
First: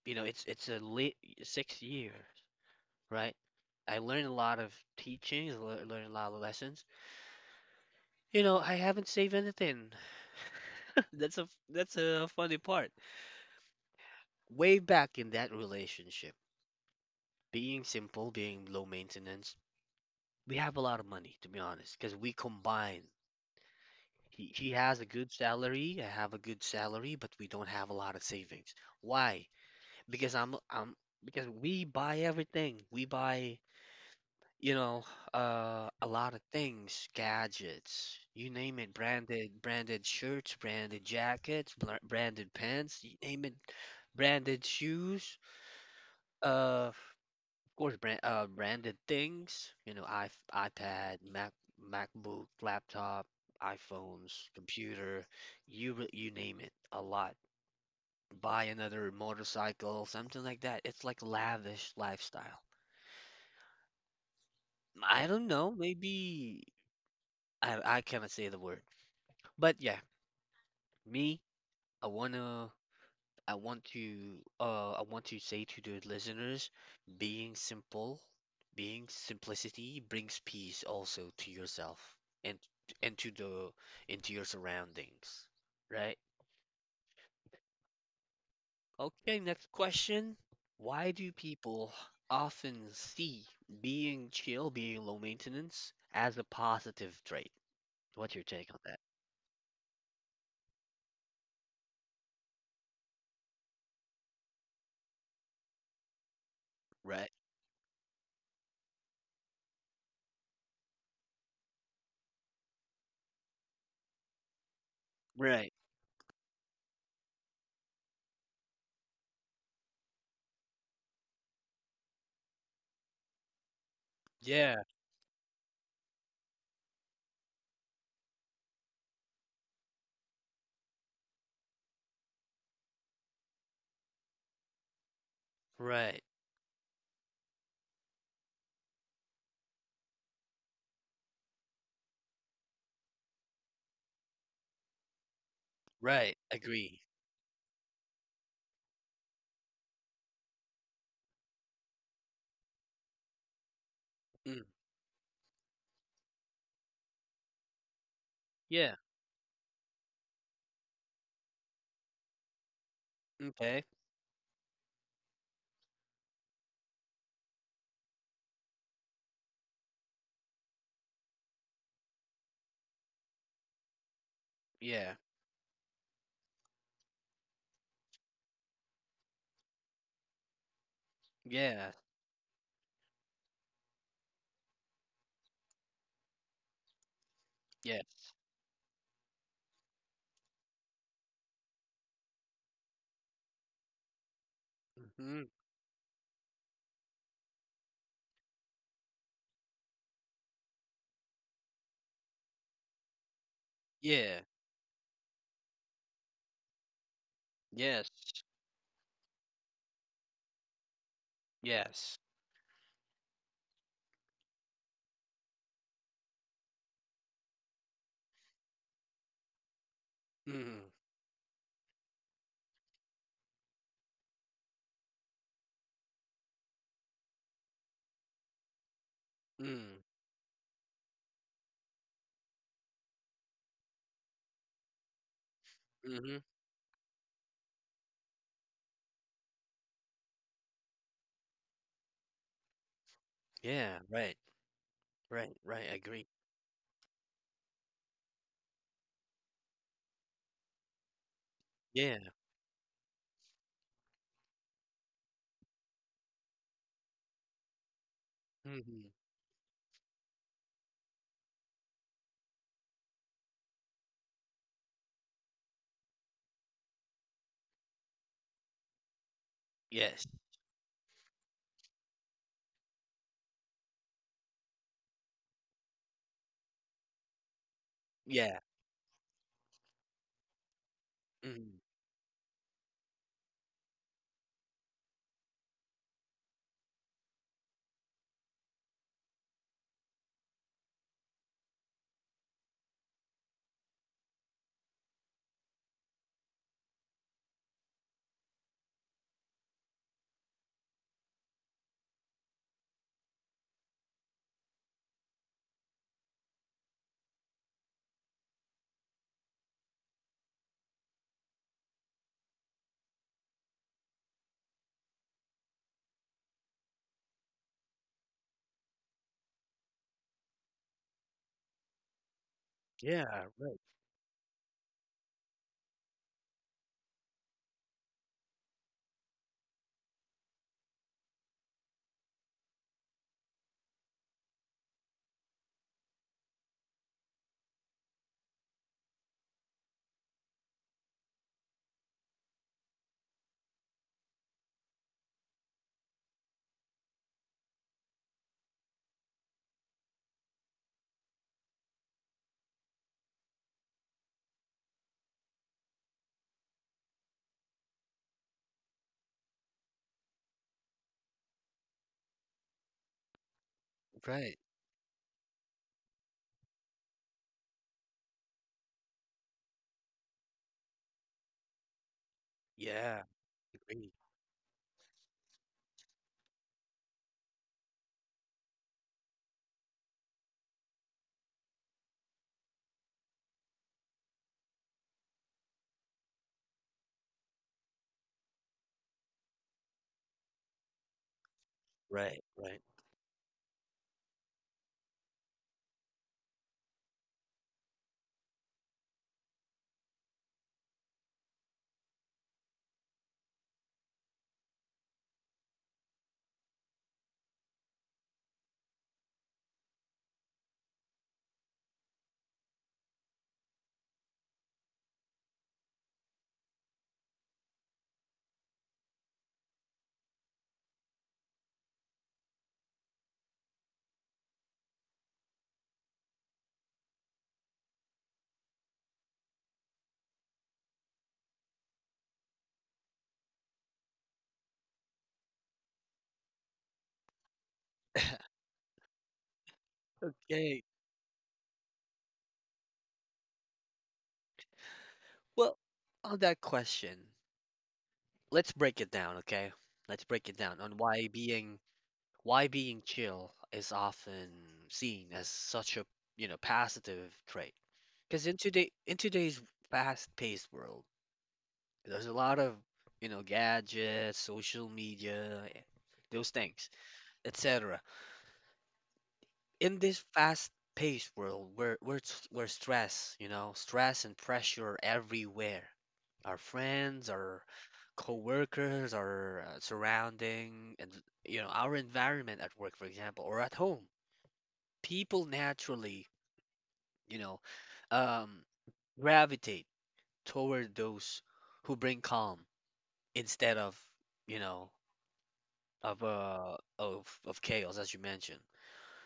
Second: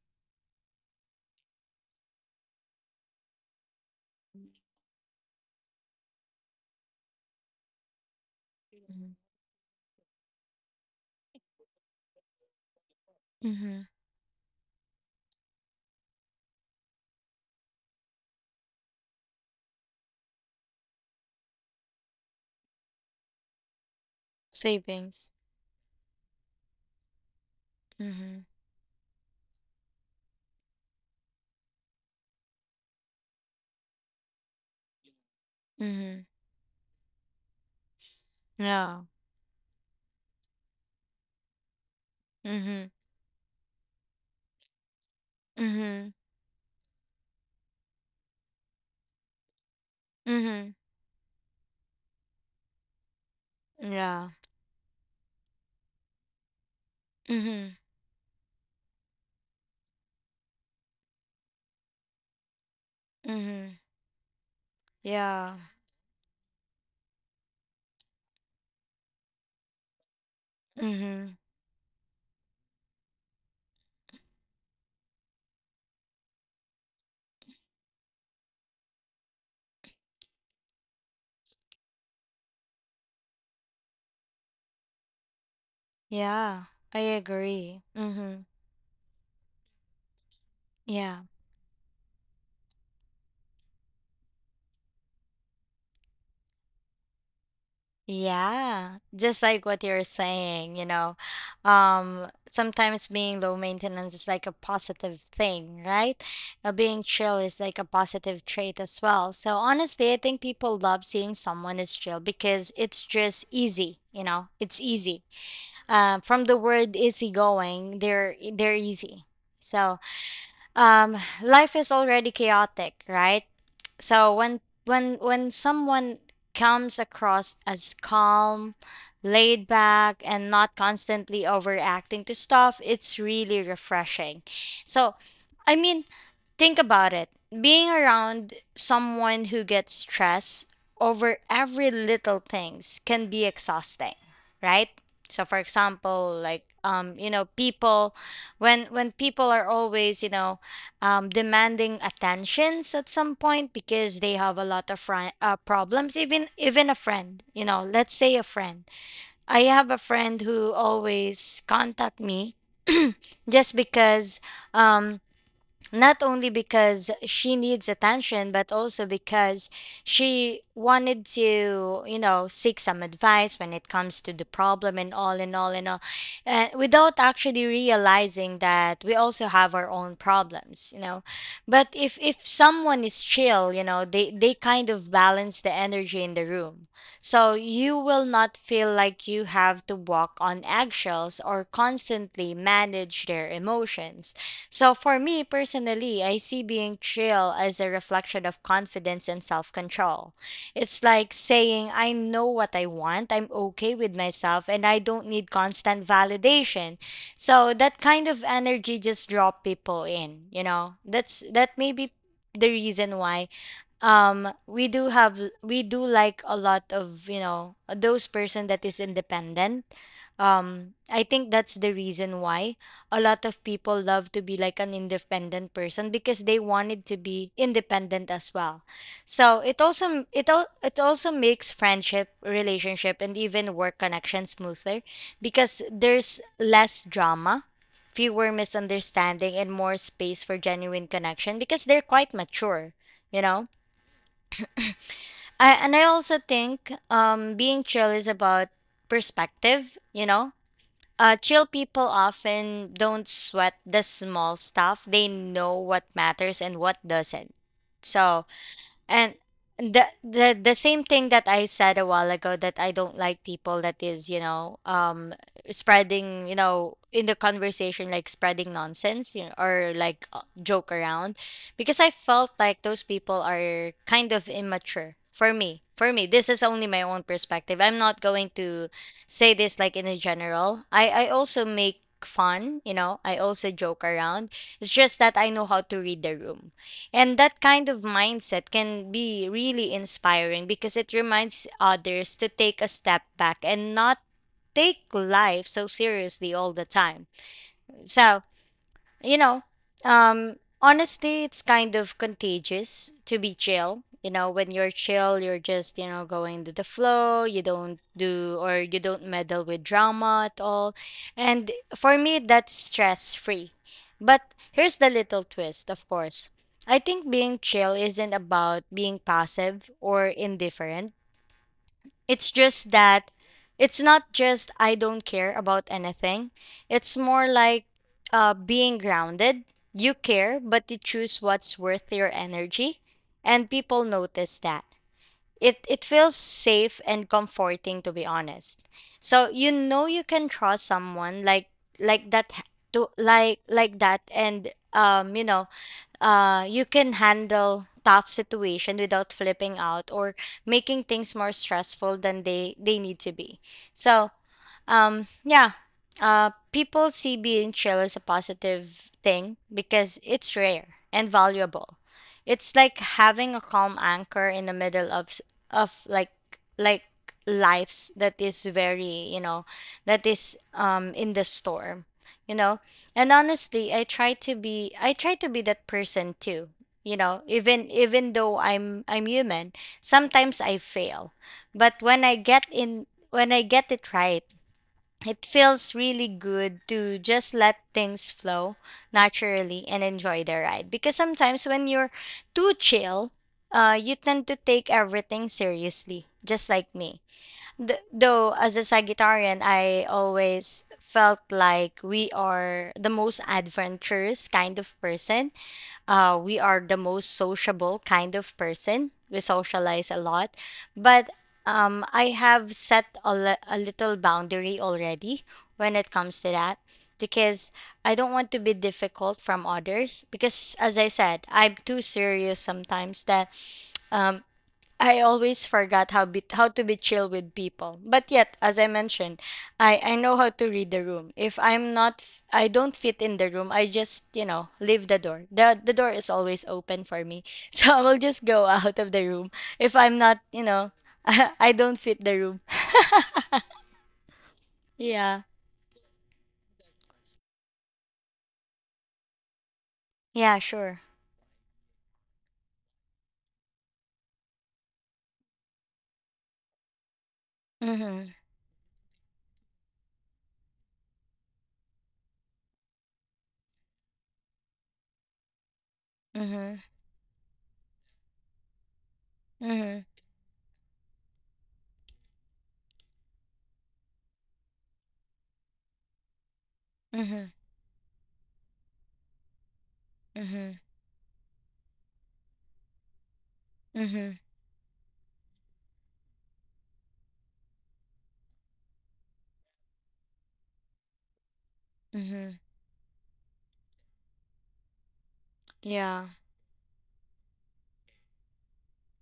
S1: you know, it's a late 6 years, right? I learned a lot of teachings, learned a lot of lessons. You know, I haven't
S2: Mhm.
S1: saved anything. That's a that's a funny part.
S2: Mhm.
S1: Way back in that relationship, being simple, being low maintenance, we have a lot of money to be honest, because we combine. He has a good
S2: Savings.
S1: salary, I have a good salary, but we don't have a lot of
S2: Mhm.
S1: savings. Why? Because I'm Because we buy everything. We buy, you know, a
S2: Mhm.
S1: lot of things, gadgets, you name it,
S2: Yeah.
S1: branded shirts, branded jackets, branded
S2: Mhm.
S1: pants, you name it, branded shoes,
S2: Mhm.
S1: of course brand branded things, you know, I
S2: Mhm.
S1: iPad, MacBook, laptop,
S2: Yeah.
S1: iPhones, computer, you name it, a lot,
S2: Mhm.
S1: buy another motorcycle, something like that. It's like lavish lifestyle.
S2: Mhm.
S1: I don't
S2: Yeah.
S1: know, maybe I cannot say the word. But yeah,
S2: Mhm.
S1: me, I wanna I want to say to the listeners, being simple, being simplicity brings peace also to yourself and and to the into your surroundings, right?
S2: Yeah. I agree. Mhm.
S1: Okay, next question. Why
S2: Yeah.
S1: do people often see being chill, being low maintenance as a positive trait? What's your take on that?
S2: Yeah, just like what you're saying, sometimes being low maintenance is like a positive thing, right? Being
S1: Right.
S2: chill is like a positive trait as well. So honestly, I think people love seeing someone is chill because it's just easy, you know, it's easy.
S1: Right.
S2: From the word easygoing, they're easy. So um life is already chaotic, right? So when
S1: Yeah.
S2: when someone comes across as calm, laid back, and not constantly overacting to stuff, it's really refreshing. So I mean,
S1: Right.
S2: think about it, being around someone who gets stressed over every little things can be exhausting, right? So for
S1: Right.
S2: example, like
S1: Agree.
S2: people, when people are always, demanding attentions at some point because they have
S1: Mm.
S2: a lot of problems, even a friend, you know, let's say a friend.
S1: Yeah.
S2: I have a friend who always contact me just
S1: Okay.
S2: because um, not only because she needs attention, but also because she wanted to, seek some advice when it comes to the problem, and
S1: Yeah.
S2: all and all and all. And without actually realizing that we also have our own problems, you know. But
S1: Yeah.
S2: if someone is chill, you know, they kind of balance the energy in the room. So you will
S1: Yes.
S2: not feel like you have to walk on eggshells or constantly manage their emotions. So for
S1: Mm-hmm.
S2: me personally, I see being chill as a reflection of confidence and self-control. It's like saying, I know what I want, I'm okay with
S1: Yeah.
S2: myself, and I don't need constant validation. So that
S1: Yes.
S2: kind of energy just draw people in. That may be
S1: Yes.
S2: the reason why we do like a lot of those person that is independent.
S1: Mm.
S2: I think that's the reason why a lot of people love to be like an independent person because they wanted to be independent as well. So it
S1: Mm.
S2: also it, al- it also makes friendship relationship and even work connection smoother because
S1: Mm-hmm.
S2: there's less drama, fewer misunderstanding and more space for genuine connection because they're quite mature you know
S1: Yeah. Right. Right.
S2: I
S1: Right.
S2: and I
S1: Agree.
S2: also think being chill is about perspective, you know? Chill people
S1: Yeah.
S2: often don't sweat the small stuff. They know what matters and what doesn't. So
S1: Mm-hmm.
S2: and the same thing that I said a while ago that I don't like people that is, spreading in the conversation like spreading nonsense or
S1: Yes.
S2: like joke around because I felt like those people are kind of immature for me. For me, this is only my own perspective. I'm not going
S1: Yeah.
S2: to say this like in a general. I also
S1: Mm.
S2: make fun, you know. I also joke around. It's just that I know how to read the room, and that kind of mindset can be really inspiring because it reminds others to take a step back and not take life so seriously all the time. So, you know, honestly, it's kind of contagious to be chill. When you're chill, you're just, going to the flow. You don't do or you don't meddle with drama at all. And for me, that's stress free. But here's the little twist, of course. I think being chill isn't about being passive or indifferent. It's just that
S1: Yeah. Right.
S2: it's not just I don't care about anything. It's more like being grounded. You care, but you choose what's worth your energy, and people notice that. It feels safe and comforting to be honest. So you know you can trust someone like that to like that, and you can handle tough situation without flipping out or making things more stressful than they need to be, so yeah. People see being chill as a positive thing because it's rare and valuable. It's like having a calm anchor
S1: Right.
S2: in the middle of of like lives that is very, that is in the storm, you know.
S1: Yeah,
S2: And honestly,
S1: agree.
S2: I try to be that person too. Even though I'm human, sometimes I fail. But when I get it right, it feels really good to just let things flow naturally and enjoy the ride. Because sometimes when you're
S1: Right,
S2: too
S1: right.
S2: chill, you tend to take everything seriously, just like me. Though, as a Sagittarian, I always felt like we are the most adventurous kind of person. We are the most sociable kind of person. We socialize a lot, but I have set a little boundary already when it comes to that because I don't want to be difficult from others because as I said, I'm too serious sometimes that um, I always forgot how to be chill with people. But yet, as I mentioned, I know how to read the room. If I'm not f- I don't fit in the room, I just, leave the door. The door is always open for me. So I will just go out of the room if I'm not,
S1: Okay.
S2: I don't fit the room. Yeah.
S1: Well, on that question, let's break it down, okay? Let's break it
S2: Yeah,
S1: down on
S2: sure.
S1: why being chill is often seen as such a, you know, positive trait.
S2: Mhm.
S1: Because in today's fast-paced world, there's a lot of, you know, gadgets, social media, those
S2: Mhm.
S1: things, etc. in
S2: Mhm.
S1: this fast-paced world where stress, you know, stress and pressure are everywhere. Our friends,
S2: Mhm.
S1: our coworkers, our
S2: Mhm.
S1: surrounding, and you know, our environment at work, for example, or at home.
S2: Mhm.
S1: People naturally, you know, um, gravitate toward those who bring calm
S2: Mhm.
S1: instead of, you know, of
S2: Yeah.
S1: uh of of chaos, as you mentioned.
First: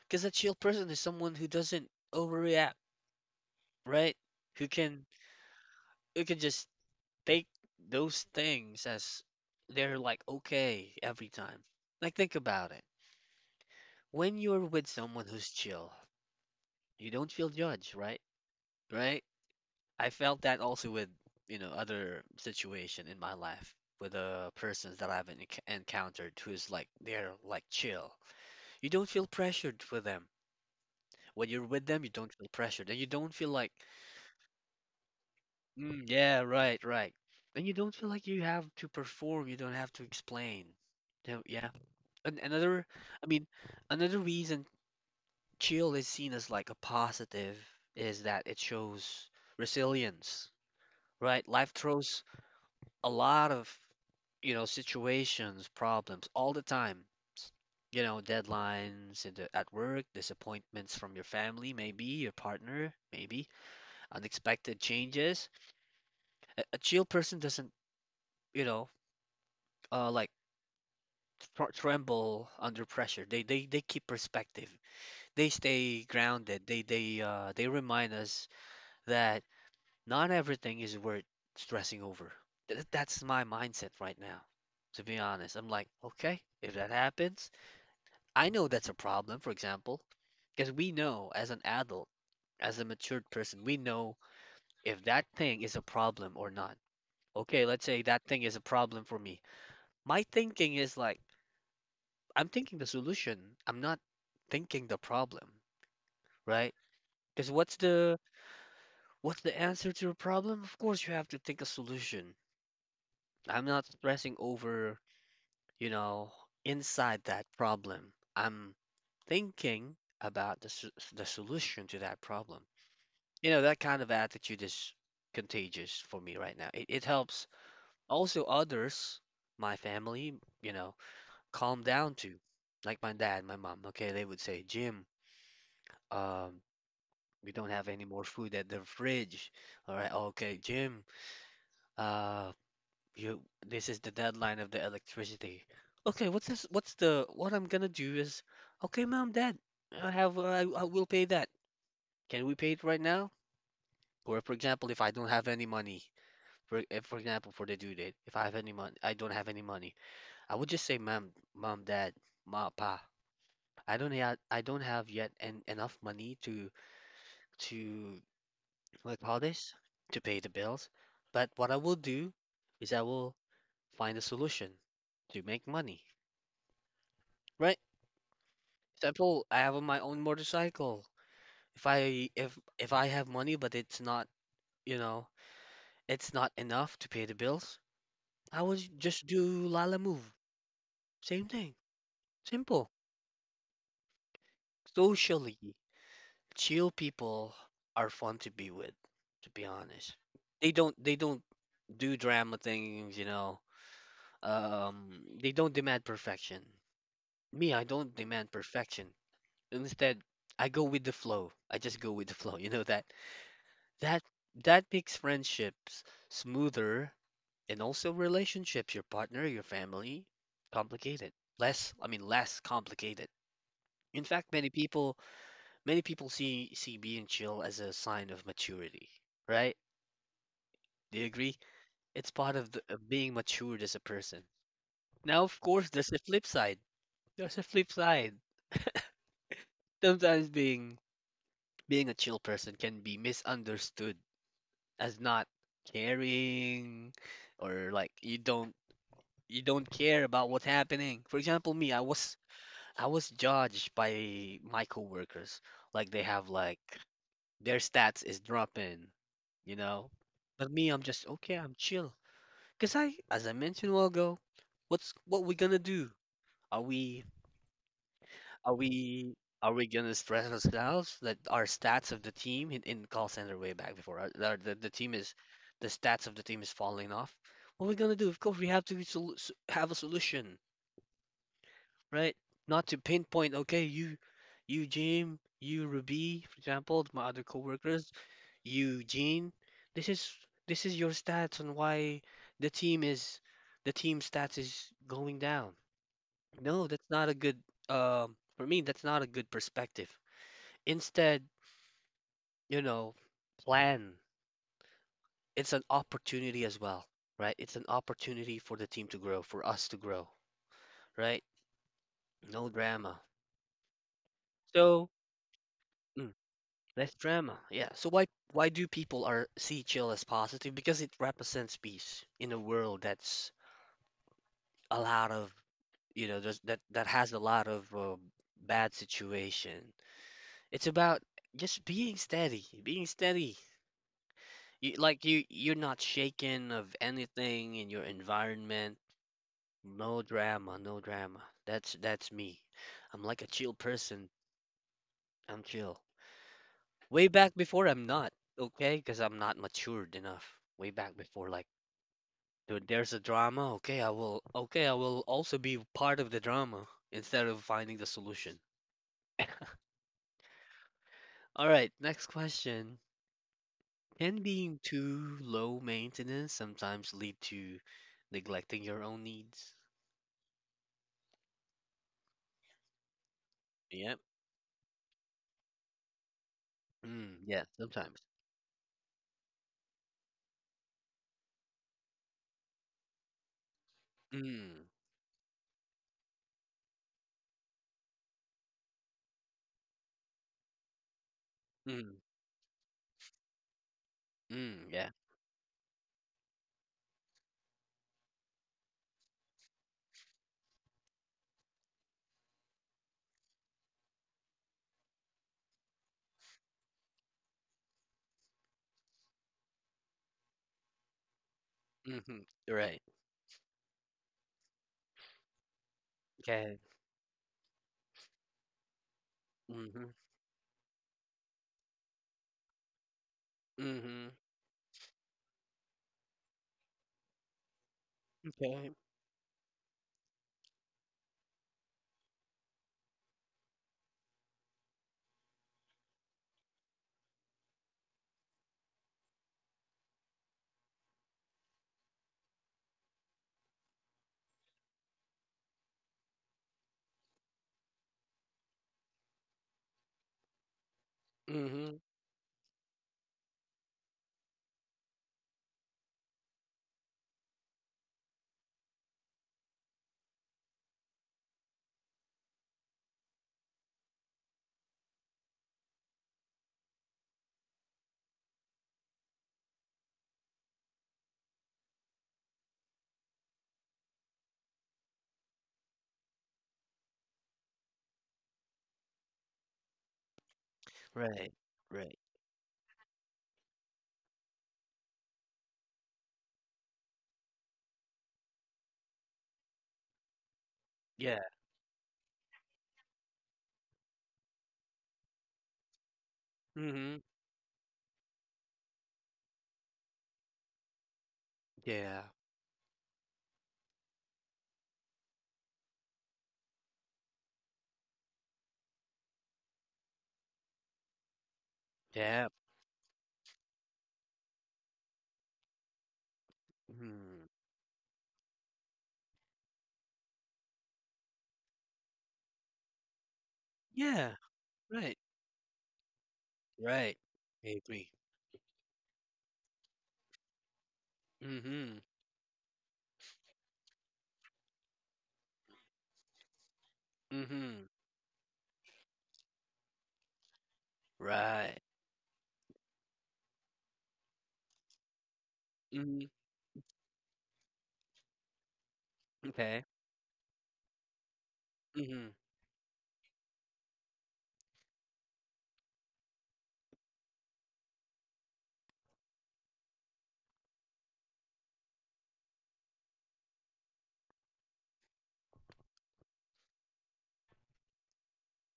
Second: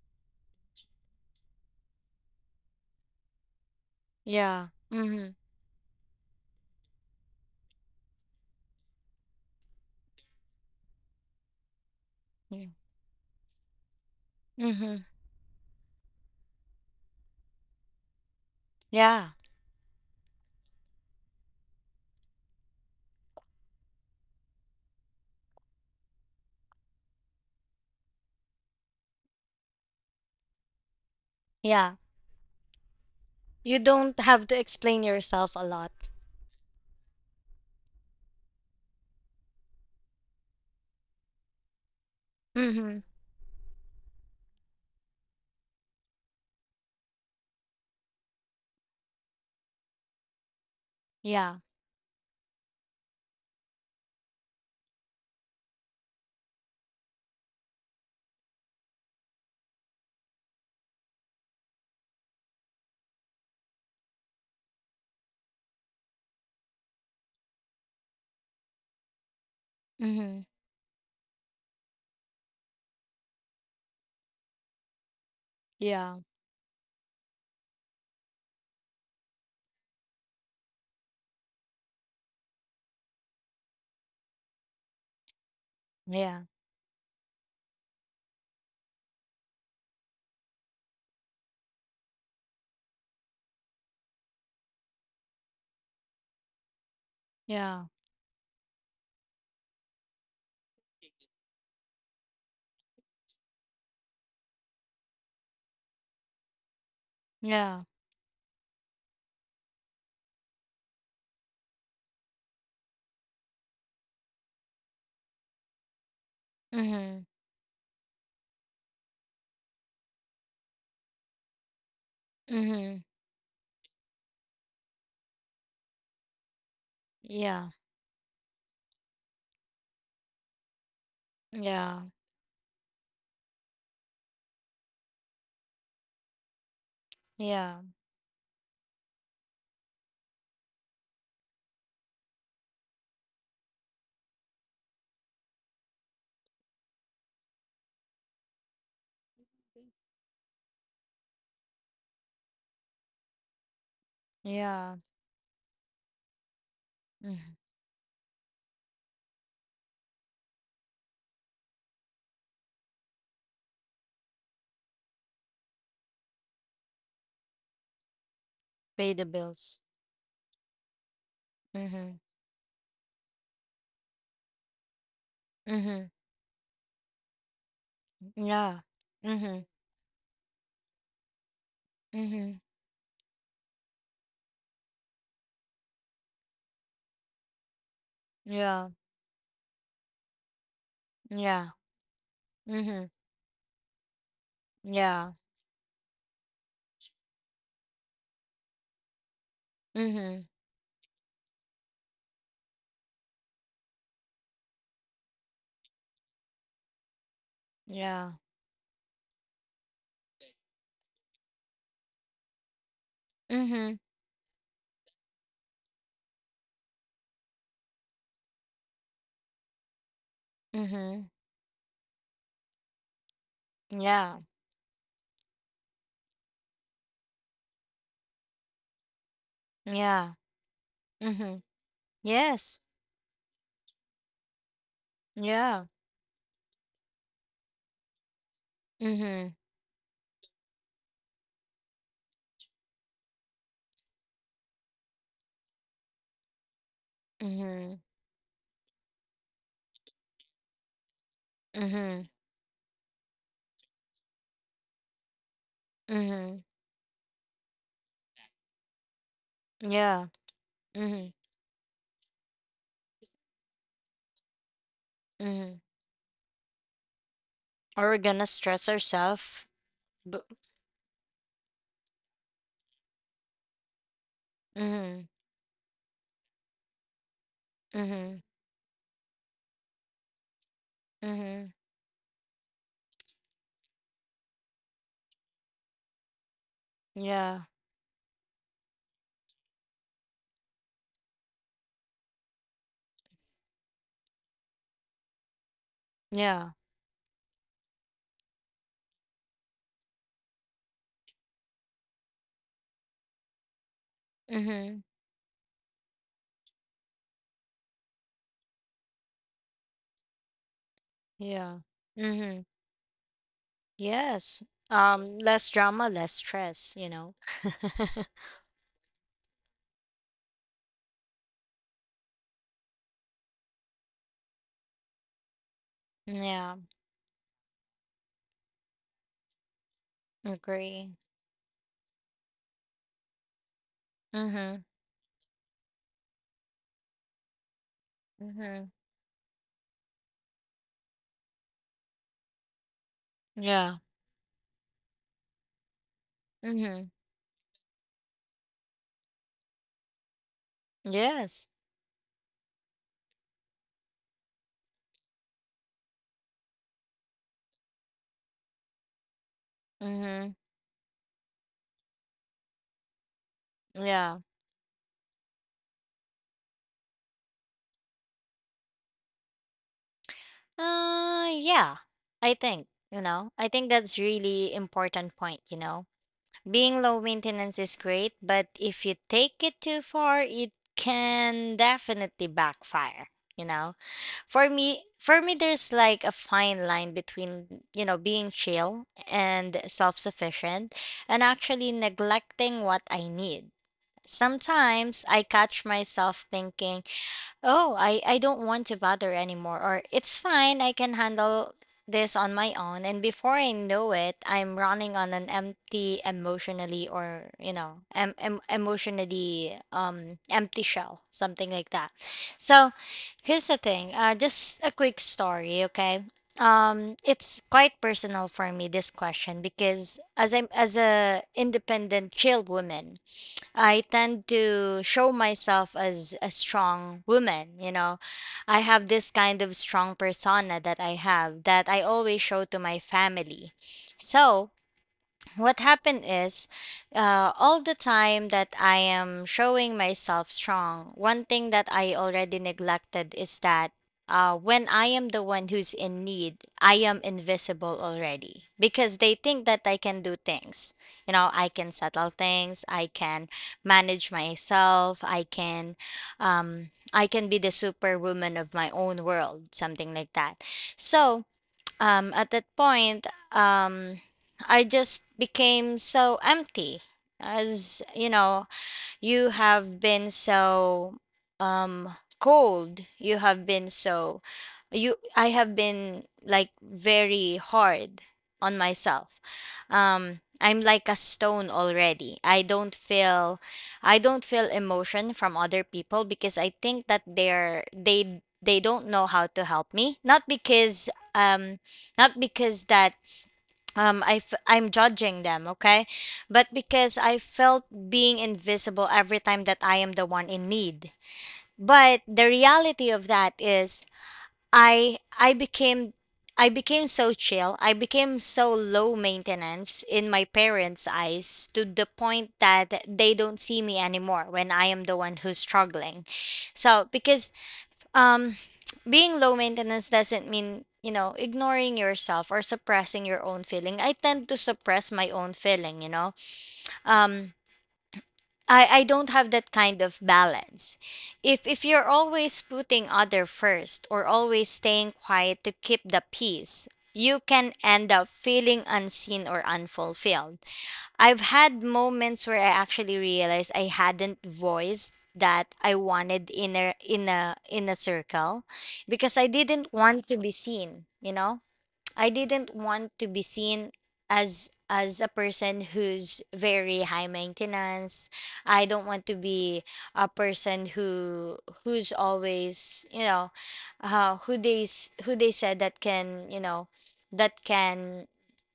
S1: Because a chill person is someone who doesn't overreact, right? Who
S2: Yeah.
S1: can
S2: Mhm.
S1: who can just take those things as they're like okay every time. Like think about it. When you're with
S2: Mhm.
S1: someone who's chill, you don't feel judged, right? Right?
S2: Yeah.
S1: I felt that also with, you know, other situation in my life with persons that I've encountered who's like they're like chill. You don't feel pressured for them. When you're with
S2: Yeah.
S1: them, you don't feel pressured and you don't feel like.
S2: You don't have to explain yourself a lot.
S1: Mm, yeah, right, right. And you don't feel like you have to perform, you don't have to explain. No, yeah. And another,
S2: Mhm.
S1: I mean, another reason chill is seen as like a positive is that it shows resilience, right?
S2: Yeah.
S1: Life throws a lot of, you know, situations, problems all the time. S- You know, deadlines in the, at work, disappointments from your family, maybe your partner, maybe unexpected changes. A chill person doesn't, you know, like
S2: Mhm.
S1: tremble under pressure. They keep perspective. They stay
S2: Yeah.
S1: grounded. They remind us that not everything is worth stressing over. That's my mindset right now. To be honest, I'm like,
S2: Yeah.
S1: okay, if that happens, I know that's a problem, for example, because we know as an adult, as a matured person, we know if that thing is a problem or not. Okay,
S2: Yeah.
S1: let's say that thing is a problem for me. My thinking is like, I'm thinking the solution. I'm not thinking the problem, right? Because what's
S2: Yeah.
S1: the what's the answer to a problem? Of course, you have to think a solution. I'm not stressing over, you know, inside
S2: Mhm.
S1: that problem. I'm thinking about the the solution to that problem.
S2: Mhm.
S1: You know, that kind of attitude is contagious for me right now. It helps
S2: Yeah.
S1: also others, my family, you know, calm
S2: Yeah.
S1: down too. Like my dad, my mom. Okay, they would say, Jim, um we don't
S2: Yeah.
S1: have any more food at the fridge. All right, okay, Jim. Uh, you. This is the deadline of the electricity. Okay, what's this? What's the? What I'm gonna do is, okay, mom, dad, I have. I will pay that. Can we pay it right now? Or, for example,
S2: Yeah.
S1: if I don't have any money, for if, for example,
S2: Mhm.
S1: for the due date, if I have any money, I don't have any money. I would just say, mom, dad, ma, pa. I don't have. I don't have yet en enough money to to
S2: Pay
S1: what do
S2: the
S1: call this,
S2: bills.
S1: to pay the bills. But what I will
S2: Mhm.
S1: do is I will find a solution to make money.
S2: Mhm.
S1: Right?
S2: Yeah.
S1: Example, I
S2: Mhm.
S1: have my own motorcycle. If I if
S2: Mhm.
S1: if I have money, but it's not, you know, it's not enough to pay the bills, I will
S2: Yeah.
S1: just do Lala Move. Same
S2: Yeah.
S1: thing. Simple.
S2: Mhm. Yeah.
S1: Socially, chill people are fun to be with, to be honest.
S2: Mhm.
S1: They don't do drama things, you know. Um, they don't demand perfection. Me, I don't
S2: Yeah.
S1: demand perfection. Instead, I go with the flow. I just go with the flow. You know
S2: Mhm.
S1: that that makes friendships smoother and also relationships, your partner, your family,
S2: Mhm.
S1: complicated. Less, I mean, less complicated. In
S2: Yeah.
S1: fact, many people see being chill as a sign of maturity, right?
S2: Yeah.
S1: Do you agree?
S2: Mhm.
S1: It's part of, the,
S2: Yes.
S1: of being matured as a person. Now, of
S2: Yeah.
S1: course, there's a flip side. There's a flip side.
S2: Mhm.
S1: Sometimes being a chill person can be misunderstood as not caring or
S2: Mhm.
S1: like you don't care about what's happening. For example, me,
S2: Mhm.
S1: I was judged by my coworkers. Like they have
S2: Mhm.
S1: like their stats is dropping, you know?
S2: Yeah.
S1: But me, I'm just
S2: Mhm,
S1: okay, I'm chill. 'Cause I as I mentioned a while ago, what's what we gonna
S2: mhm.
S1: do? Are we
S2: Or we're gonna
S1: Are
S2: stress
S1: we
S2: ourselves.
S1: are we gonna
S2: But
S1: stress ourselves that our stats of the team in call center way back before our, the team
S2: mhm,
S1: is the stats of the team is falling off? What are we gonna do? Of
S2: mhm,
S1: course, we have to have a solution,
S2: mhm.
S1: right? Not to pinpoint. Okay, you Jim, you Ruby, for example, my other
S2: Yeah,
S1: coworkers, you Gene. This is this is your stats on why the team is the team stats is going down.
S2: yeah.
S1: No, that's not a good for me. That's not a good perspective. Instead, you know, plan.
S2: Mhm,
S1: It's an opportunity as well, right? It's an opportunity for the team to grow, for us to grow, right?
S2: yeah. Mhm.
S1: No drama.
S2: Yes.
S1: So,
S2: Less drama,
S1: mm,
S2: less stress. You
S1: less
S2: know.
S1: drama. Yeah. So why do people are see chill as positive? Because it represents peace in a world that's a lot of you know
S2: Yeah.
S1: that that has a lot of bad situation. It's
S2: Agree.
S1: about just being steady,
S2: Mhm,
S1: you, like you, you're not shaken of anything in your
S2: mhm.
S1: environment. No drama. That's me. I'm like a chill
S2: Yeah.
S1: person. I'm chill.
S2: Mhm.
S1: Way back before, I'm not okay because I'm not matured enough. Way back before, like
S2: Yes.
S1: dude, there's a drama. Okay, I will. Okay, I will also be part of the drama instead of finding the solution.
S2: Mhm.
S1: All right, next question.
S2: Yeah.
S1: Can being too low maintenance sometimes lead to neglecting your own needs?
S2: Yeah. I think you know. I think
S1: Yep.
S2: that's really important point. You know. Being low
S1: Mm, yeah,
S2: maintenance is
S1: sometimes.
S2: great, but if you take it too far, it can definitely backfire, you know? For
S1: Mm,
S2: me, for me there's like a fine line between, being chill and self-sufficient and actually
S1: mm,
S2: neglecting what I need.
S1: mm, yeah.
S2: Sometimes I catch myself thinking, oh, I don't want to bother anymore, or it's fine, I can handle this on my own. And before I know it, I'm running on an empty emotionally, or emotionally, empty shell, something like that.
S1: Mhm.
S2: So
S1: Right.
S2: here's the thing, just a quick story, okay.
S1: Okay.
S2: It's quite personal for me, this question,
S1: Mhm.
S2: because as a independent chill woman, I
S1: Mhm.
S2: tend to show myself as a strong woman, you know. I
S1: Okay.
S2: have this kind of strong persona that I always show to my family. So, what happened is, all the time that I am showing myself strong, one thing that I already neglected is that, when I am the one who's in need, I am invisible already because they think that I can do things, I can
S1: Mhm.
S2: settle things, I can manage myself, I can be the superwoman of my own world, something like that. So, at that point, um, I just became so empty. As you know, you have been so cold. You have been so you I have been like very hard on myself. I'm like a
S1: Right.
S2: stone
S1: Right.
S2: already. I don't feel emotion from other people because I think that they don't know how to help me, not because
S1: Yeah.
S2: not because that I'm judging them, okay, but because
S1: Mhm.
S2: I felt being invisible every time that I am the one in need. But
S1: Yeah.
S2: the reality of that is, i i became I became so chill. I became so low maintenance in my parents eyes to the
S1: Yeah.
S2: point that they don't see me anymore when I am the one who's struggling. So
S1: Mm.
S2: because um, being low maintenance doesn't mean, ignoring yourself or suppressing your own feeling. I
S1: Yeah.
S2: tend to suppress
S1: Right.
S2: my own feeling, you know.
S1: Right.
S2: Um,
S1: I agree.
S2: I don't have that kind of balance. If
S1: Mhm.
S2: you're always putting other first or always staying quiet to keep the peace, you can
S1: Mhm.
S2: end up feeling unseen or unfulfilled. I've
S1: Right.
S2: had moments where I actually realized I hadn't voiced that I
S1: Mhm.
S2: wanted in a in a circle because I
S1: Okay.
S2: didn't want to be seen, you know? I
S1: Mhm.
S2: didn't want to be seen as a person who's very high maintenance. I don't want to be a person who's always, who they said that can, that can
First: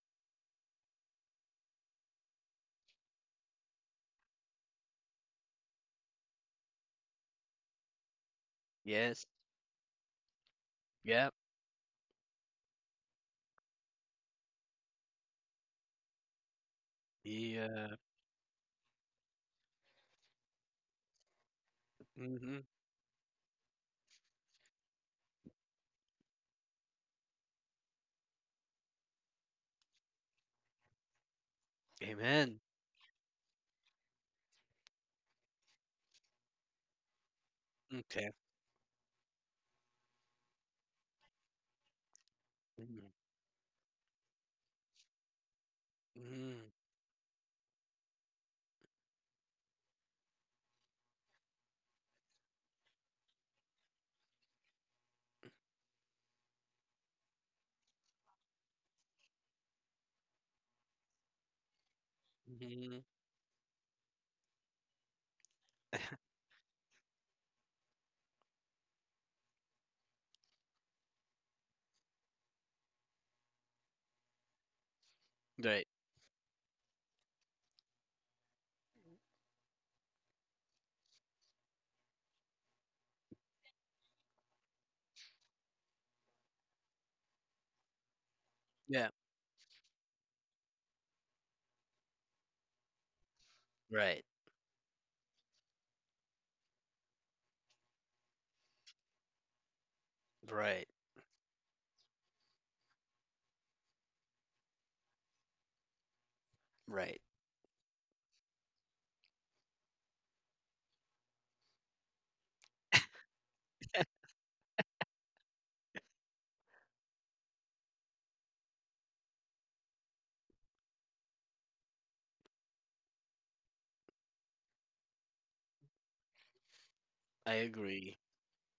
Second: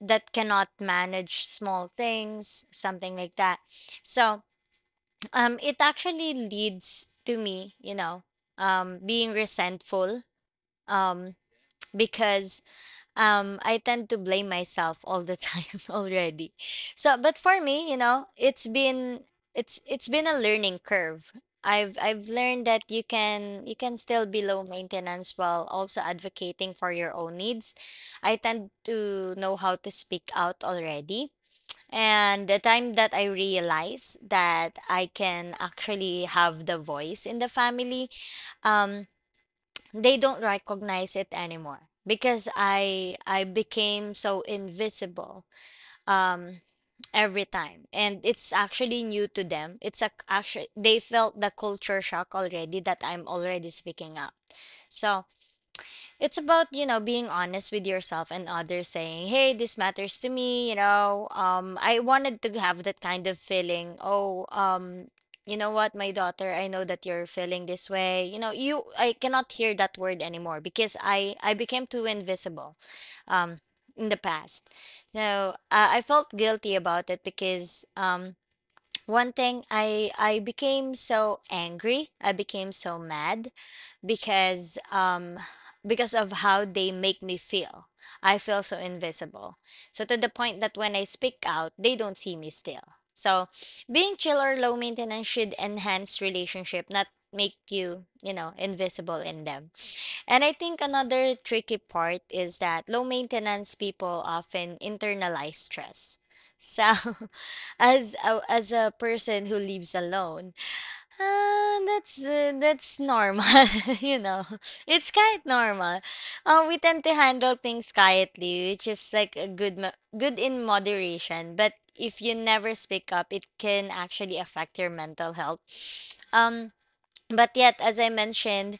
S2: that cannot manage small things, something like that. So, it actually leads to me,
S1: Yes.
S2: being resentful, um
S1: Yep.
S2: because I tend to blame myself all the time already. So but for me,
S1: Yeah.
S2: it's been a learning curve. I've
S1: Mhm.
S2: learned that you can still be low maintenance while also advocating for your own needs. I tend to know how to speak out already. And the
S1: Amen.
S2: time that I realize that I can actually have the voice in the family,
S1: Okay.
S2: um, they don't recognize it anymore because
S1: Mhm.
S2: I became so invisible um
S1: Mhm.
S2: every time. And it's actually new to them. It's a Actually, they felt the culture shock already that I'm already speaking up. So it's about, being honest with yourself and others saying, "Hey, this matters to me," you know. I wanted to have that
S1: Mhm.
S2: kind of feeling. Oh, you know what, my daughter, I know that you're feeling this way. You know, you I cannot hear that word anymore because I became too invisible um in the past. So,
S1: Right.
S2: I felt guilty about it because one thing, I became so angry, I became so mad because um because of how they make me feel. I feel so
S1: Yeah.
S2: invisible. So to the point that when I speak out, they don't see me still. So being
S1: Right.
S2: chill or low maintenance should enhance relationship, not make you, invisible in them. And I think
S1: Right.
S2: another tricky part is that low maintenance people often internalize stress. So
S1: Right.
S2: as a person who lives alone, that's normal, you know. It's quite normal. We tend to handle things quietly, which is like a good good in moderation. But if you never speak up, it can actually affect your mental health. Um, but
S1: I
S2: yet, as I
S1: agree.
S2: mentioned,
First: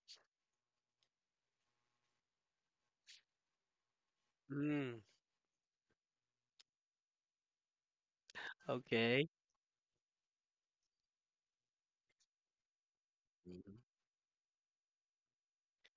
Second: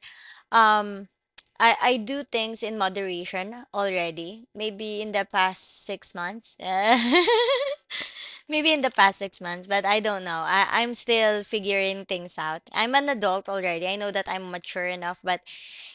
S2: um, I do things in moderation already.
S1: Mm,
S2: Maybe in the past 6 months. Maybe in the past
S1: okay.
S2: 6 months, but I don't know. I'm still figuring things out. I'm an adult
S1: Mhm.
S2: already. I know that I'm mature enough, but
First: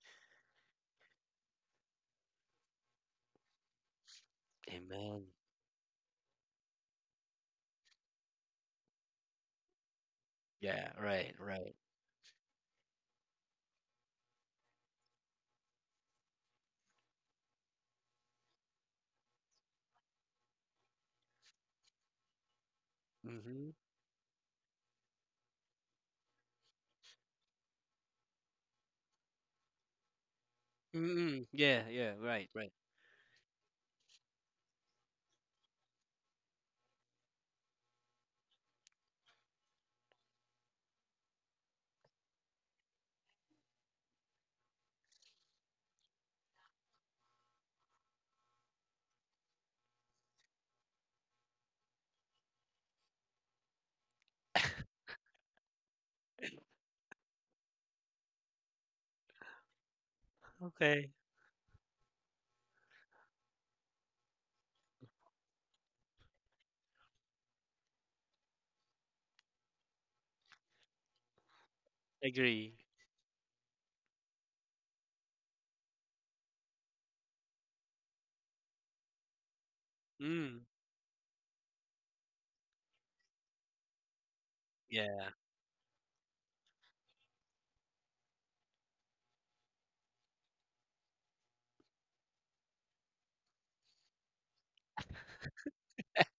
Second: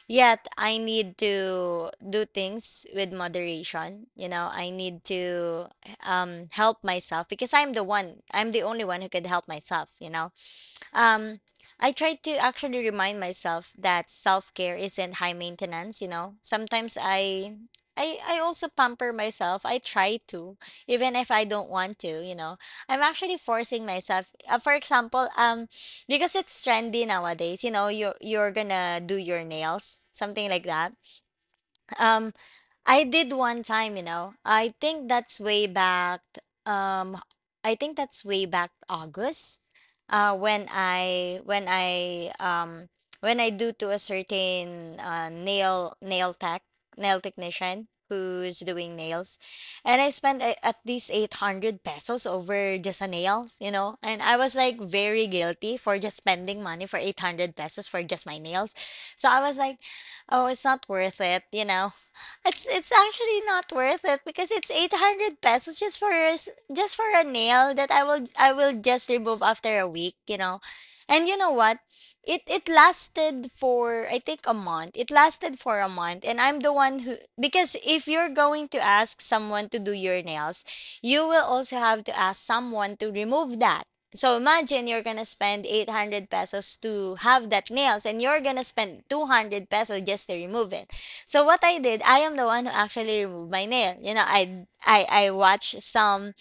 S2: yet I need to do things with moderation. You know, I need
S1: Amen.
S2: to help myself because I'm the one, I'm the only one who could help myself.
S1: Yeah, right,
S2: Um,
S1: right.
S2: I try to actually remind myself that self-care isn't high maintenance. Sometimes I also pamper myself. I try to, even if I don't want to. I'm actually
S1: Mm-hmm.
S2: forcing myself. For example, because it's trendy nowadays, you know, you are you're gonna do your nails, something like that.
S1: Mm-mm. Yeah, yeah,
S2: Um
S1: right, right.
S2: I did one time, you know. I think that's way back um I think that's way back August when I do to a certain nail technician who's doing nails and I spent at least 800 pesos over just a nails, you know. And I was like very guilty for just spending money for 800 pesos for just my nails. So I was like, "Oh, it's not
S1: Okay.
S2: worth it, you know." It's actually not worth it because it's 800 pesos just just for a nail that I will just remove after a week, you know. And you know what? It
S1: Agree.
S2: lasted for I think a month. It lasted for a month and I'm the one who, because if you're going to ask someone to do your nails,
S1: Mm,
S2: you will also have to ask someone to remove that. So imagine you're gonna
S1: yeah,
S2: spend 800 pesos to have that nails and you're gonna spend 200 pesos just to remove it. So what I did, I am the one who actually removed my nail. You know, I watch some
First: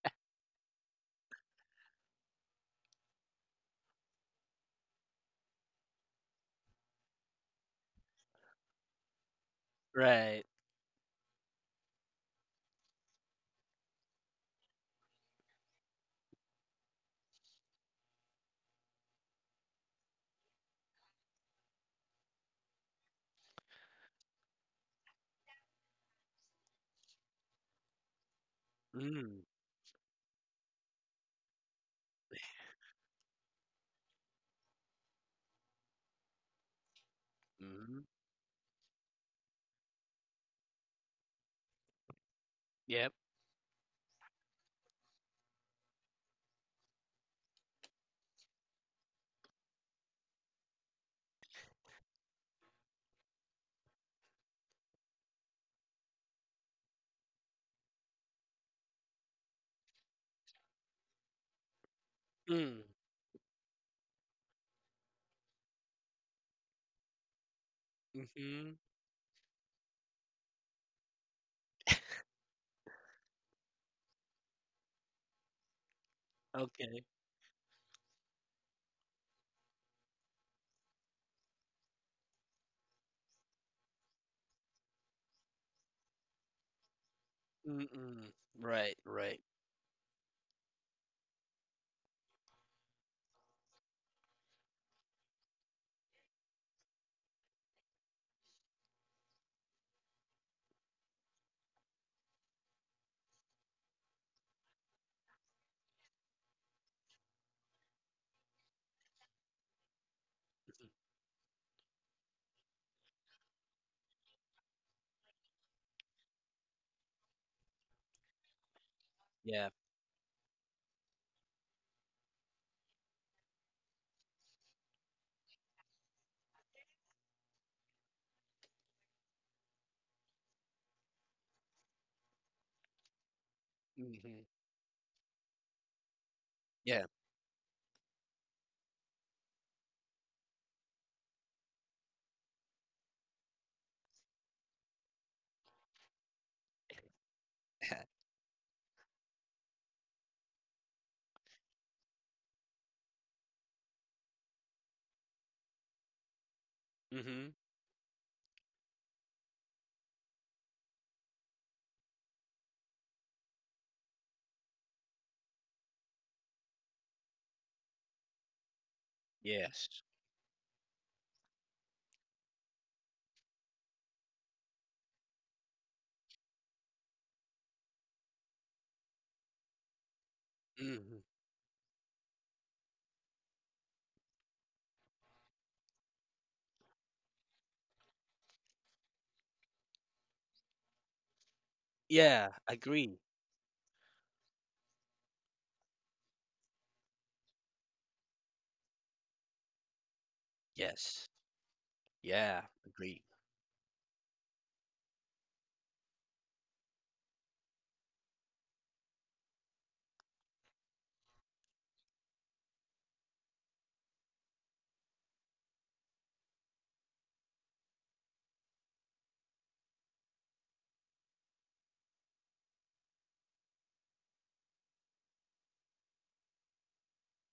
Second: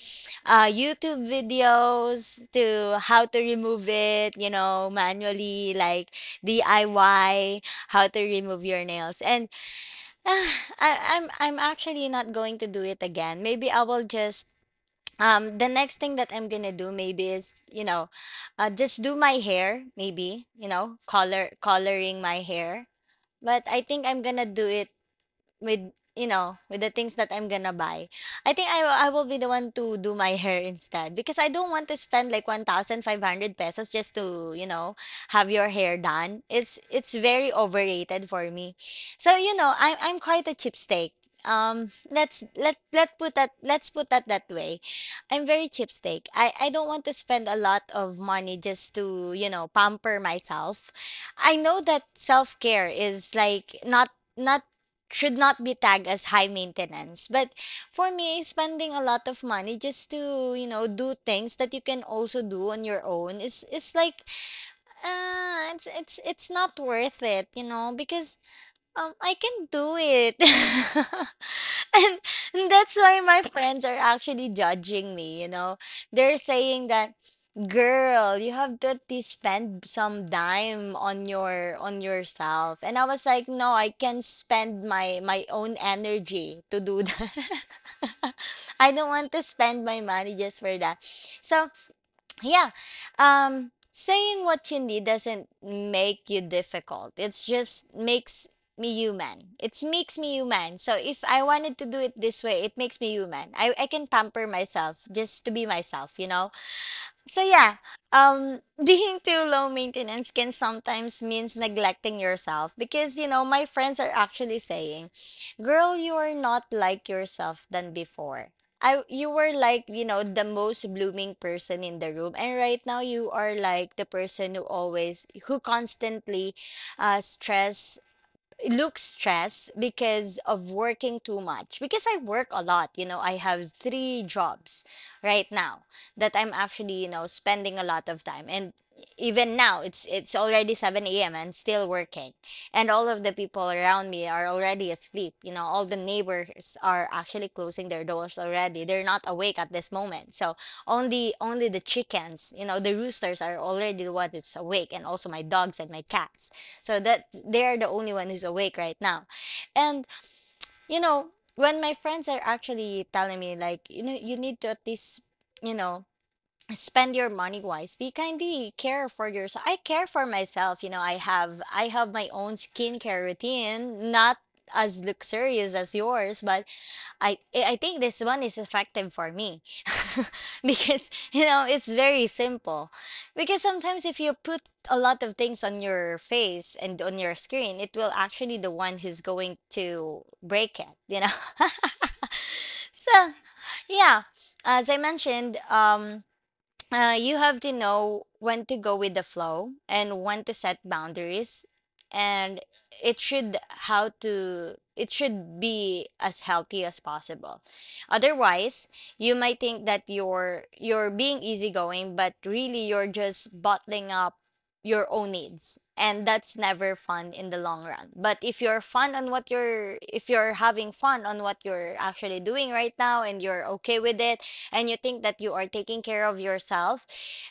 S2: YouTube videos to how to remove it, you know, manually like DIY, how to remove your nails. And
S1: right.
S2: ah, I, I'm actually not going to do it again. Maybe I will just the next thing that I'm gonna do maybe is, you know, just do my hair, maybe, you know, coloring my hair. But I think I'm gonna do it with, you know, with the things that I'm gonna buy. I think I will be
S1: Mm,
S2: the one to do my hair instead because I don't want to spend like 1,500 pesos just to, you know, have your hair done. It's very
S1: mm-hmm.
S2: overrated for me. So, you know, I'm quite a cheapskate.
S1: Yep.
S2: Let's put that that way. I'm very cheapskate. I don't want to spend a lot of money just to, you know, pamper myself. I know that self-care is like not should not be tagged as high maintenance. But for me, spending a lot of money just to, you know, do things that you can also do
S1: Mm,
S2: on your own is like it's it's not worth it, you know, because
S1: mm-hmm.
S2: I can do it. and, and that's why my friends are actually judging me, you know. They're saying
S1: Okay.
S2: that, "Girl, you have to at least spend some dime on your on yourself." And I was like, "No, I can spend my own energy to do that."
S1: Mm-mm.
S2: I
S1: Right,
S2: don't want
S1: right.
S2: to spend my money just for that. So, yeah, saying what you need doesn't make you difficult, it's just makes me human, it makes me human. So if I wanted to do it this way, it makes me human. I can pamper myself just to be myself, you know. So yeah, being too low maintenance can sometimes means neglecting yourself, because you know my friends are actually saying, "Girl, you are not like yourself than before. I You were
S1: Yeah.
S2: like, you know, the most blooming person in the room, and right now you are like the person who always, who constantly, stress look stressed because of working too much, because I work a lot, you know. I have three
S1: Mm-hmm.
S2: jobs right now that I'm actually,
S1: Yeah.
S2: you know, spending a lot of time. And even now, it's already 7 a.m. and still working, and all of the people around me are already asleep. You know, all the neighbors are actually closing their doors already, they're not awake at this moment. So only the chickens, you know, the roosters are already the one that's awake, and also my dogs and my cats, so that
S1: Mm-hmm.
S2: they're the only one who's awake right now. And you know, when my friends are actually telling me like, you know, you need to at least, you know, spend your money wisely, kindly care for yourself. I
S1: Yes.
S2: care for myself, you know. I have my own skincare routine, not as luxurious as yours, but I think this one is effective for me because,
S1: Mm-hmm.
S2: you know, it's very simple. Because sometimes if you put a lot of things on your face and on your screen, it will actually the one who's going to break it. You know,
S1: Yeah, agree.
S2: so yeah, as I mentioned, you have to know when to go with the flow and when to set
S1: Yes.
S2: boundaries, and
S1: Yeah,
S2: it
S1: agree.
S2: should, how to, it should be as healthy as possible. Otherwise, you might think that you're being easygoing, but really you're just bottling up your own needs, and that's never fun in the long run. But if you're fun on what you're if you're having fun on what you're actually doing right now, and you're okay with it, and you think that you are taking care of yourself,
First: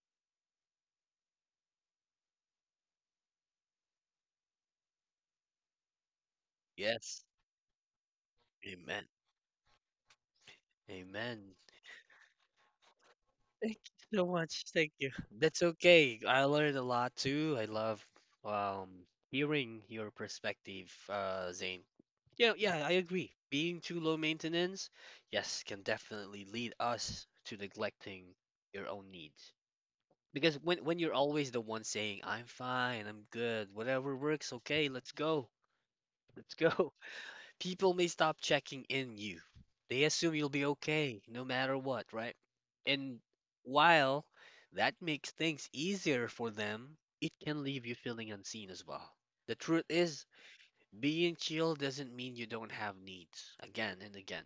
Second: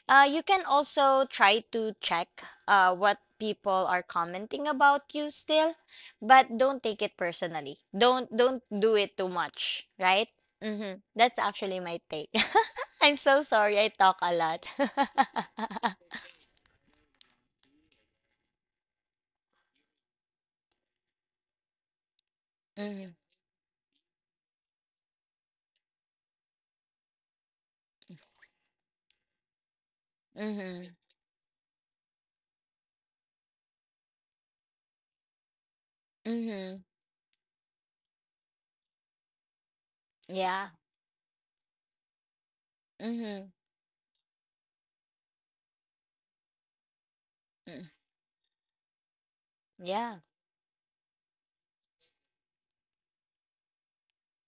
S2: you can also try to check, what people are commenting about you still, but don't take it
S1: Yes.
S2: personally. Don't do
S1: Amen.
S2: it too much, right? Mm-hmm. That's
S1: Amen.
S2: actually my take. I'm so sorry
S1: Thank
S2: I talk
S1: you so
S2: a
S1: much.
S2: lot.
S1: Thank you. That's okay. I learned a lot too. I love um hearing your perspective, Zane. Yeah, yeah, I
S2: Mhm.
S1: agree. Being too low maintenance, yes, can definitely lead us to neglecting your own needs. Because when
S2: Mhm.
S1: when you're always the one saying, "I'm fine, I'm good, whatever works, okay, let's
S2: Mhm.
S1: go," people may stop checking in you. They assume you'll be
S2: Yeah.
S1: okay no matter what, right? And
S2: Mhm.
S1: while that makes things easier for them, it can leave
S2: Mm.
S1: you feeling unseen as well. The truth
S2: Yeah.
S1: is, being chill doesn't mean you don't have needs again and again.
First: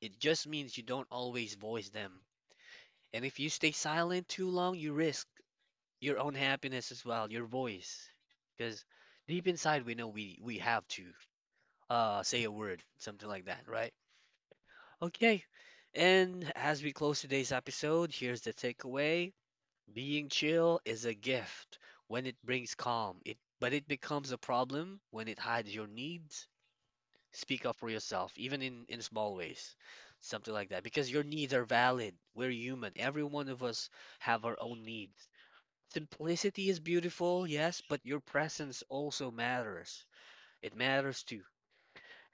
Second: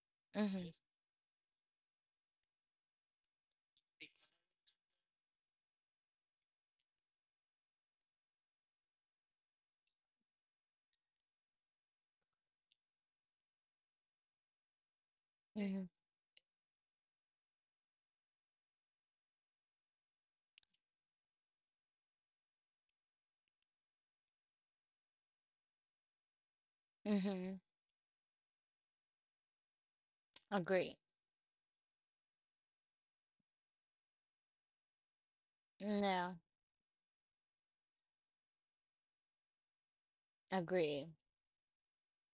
S1: It just
S2: Mhm.
S1: means you don't always voice them. And if you stay silent too long, you risk your own happiness as well, your voice. Because deep inside, we know we have to say a word, something like that, right? Okay.
S2: Mhm.
S1: And as we close today's episode, here's the takeaway. Being chill is a gift when it brings calm, it but it becomes a problem when it hides your needs.
S2: Mhm.
S1: Speak up for yourself, even in small ways. Something like that.
S2: Agree.
S1: Because your needs are valid. We're human. Every one of us have our own needs.
S2: No.
S1: Simplicity is beautiful, yes, but your presence also matters. It
S2: Agree.
S1: matters too.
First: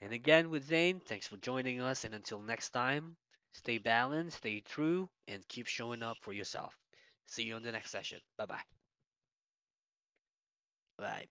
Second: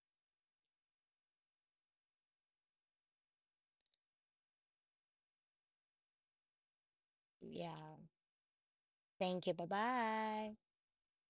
S1: And again with Zane, thanks for joining us. And until next time, stay balanced, stay true, and keep showing up for yourself. See you on the next
S2: Yeah.
S1: session. Bye bye.
S2: Thank you. Bye-bye.
S1: Bye.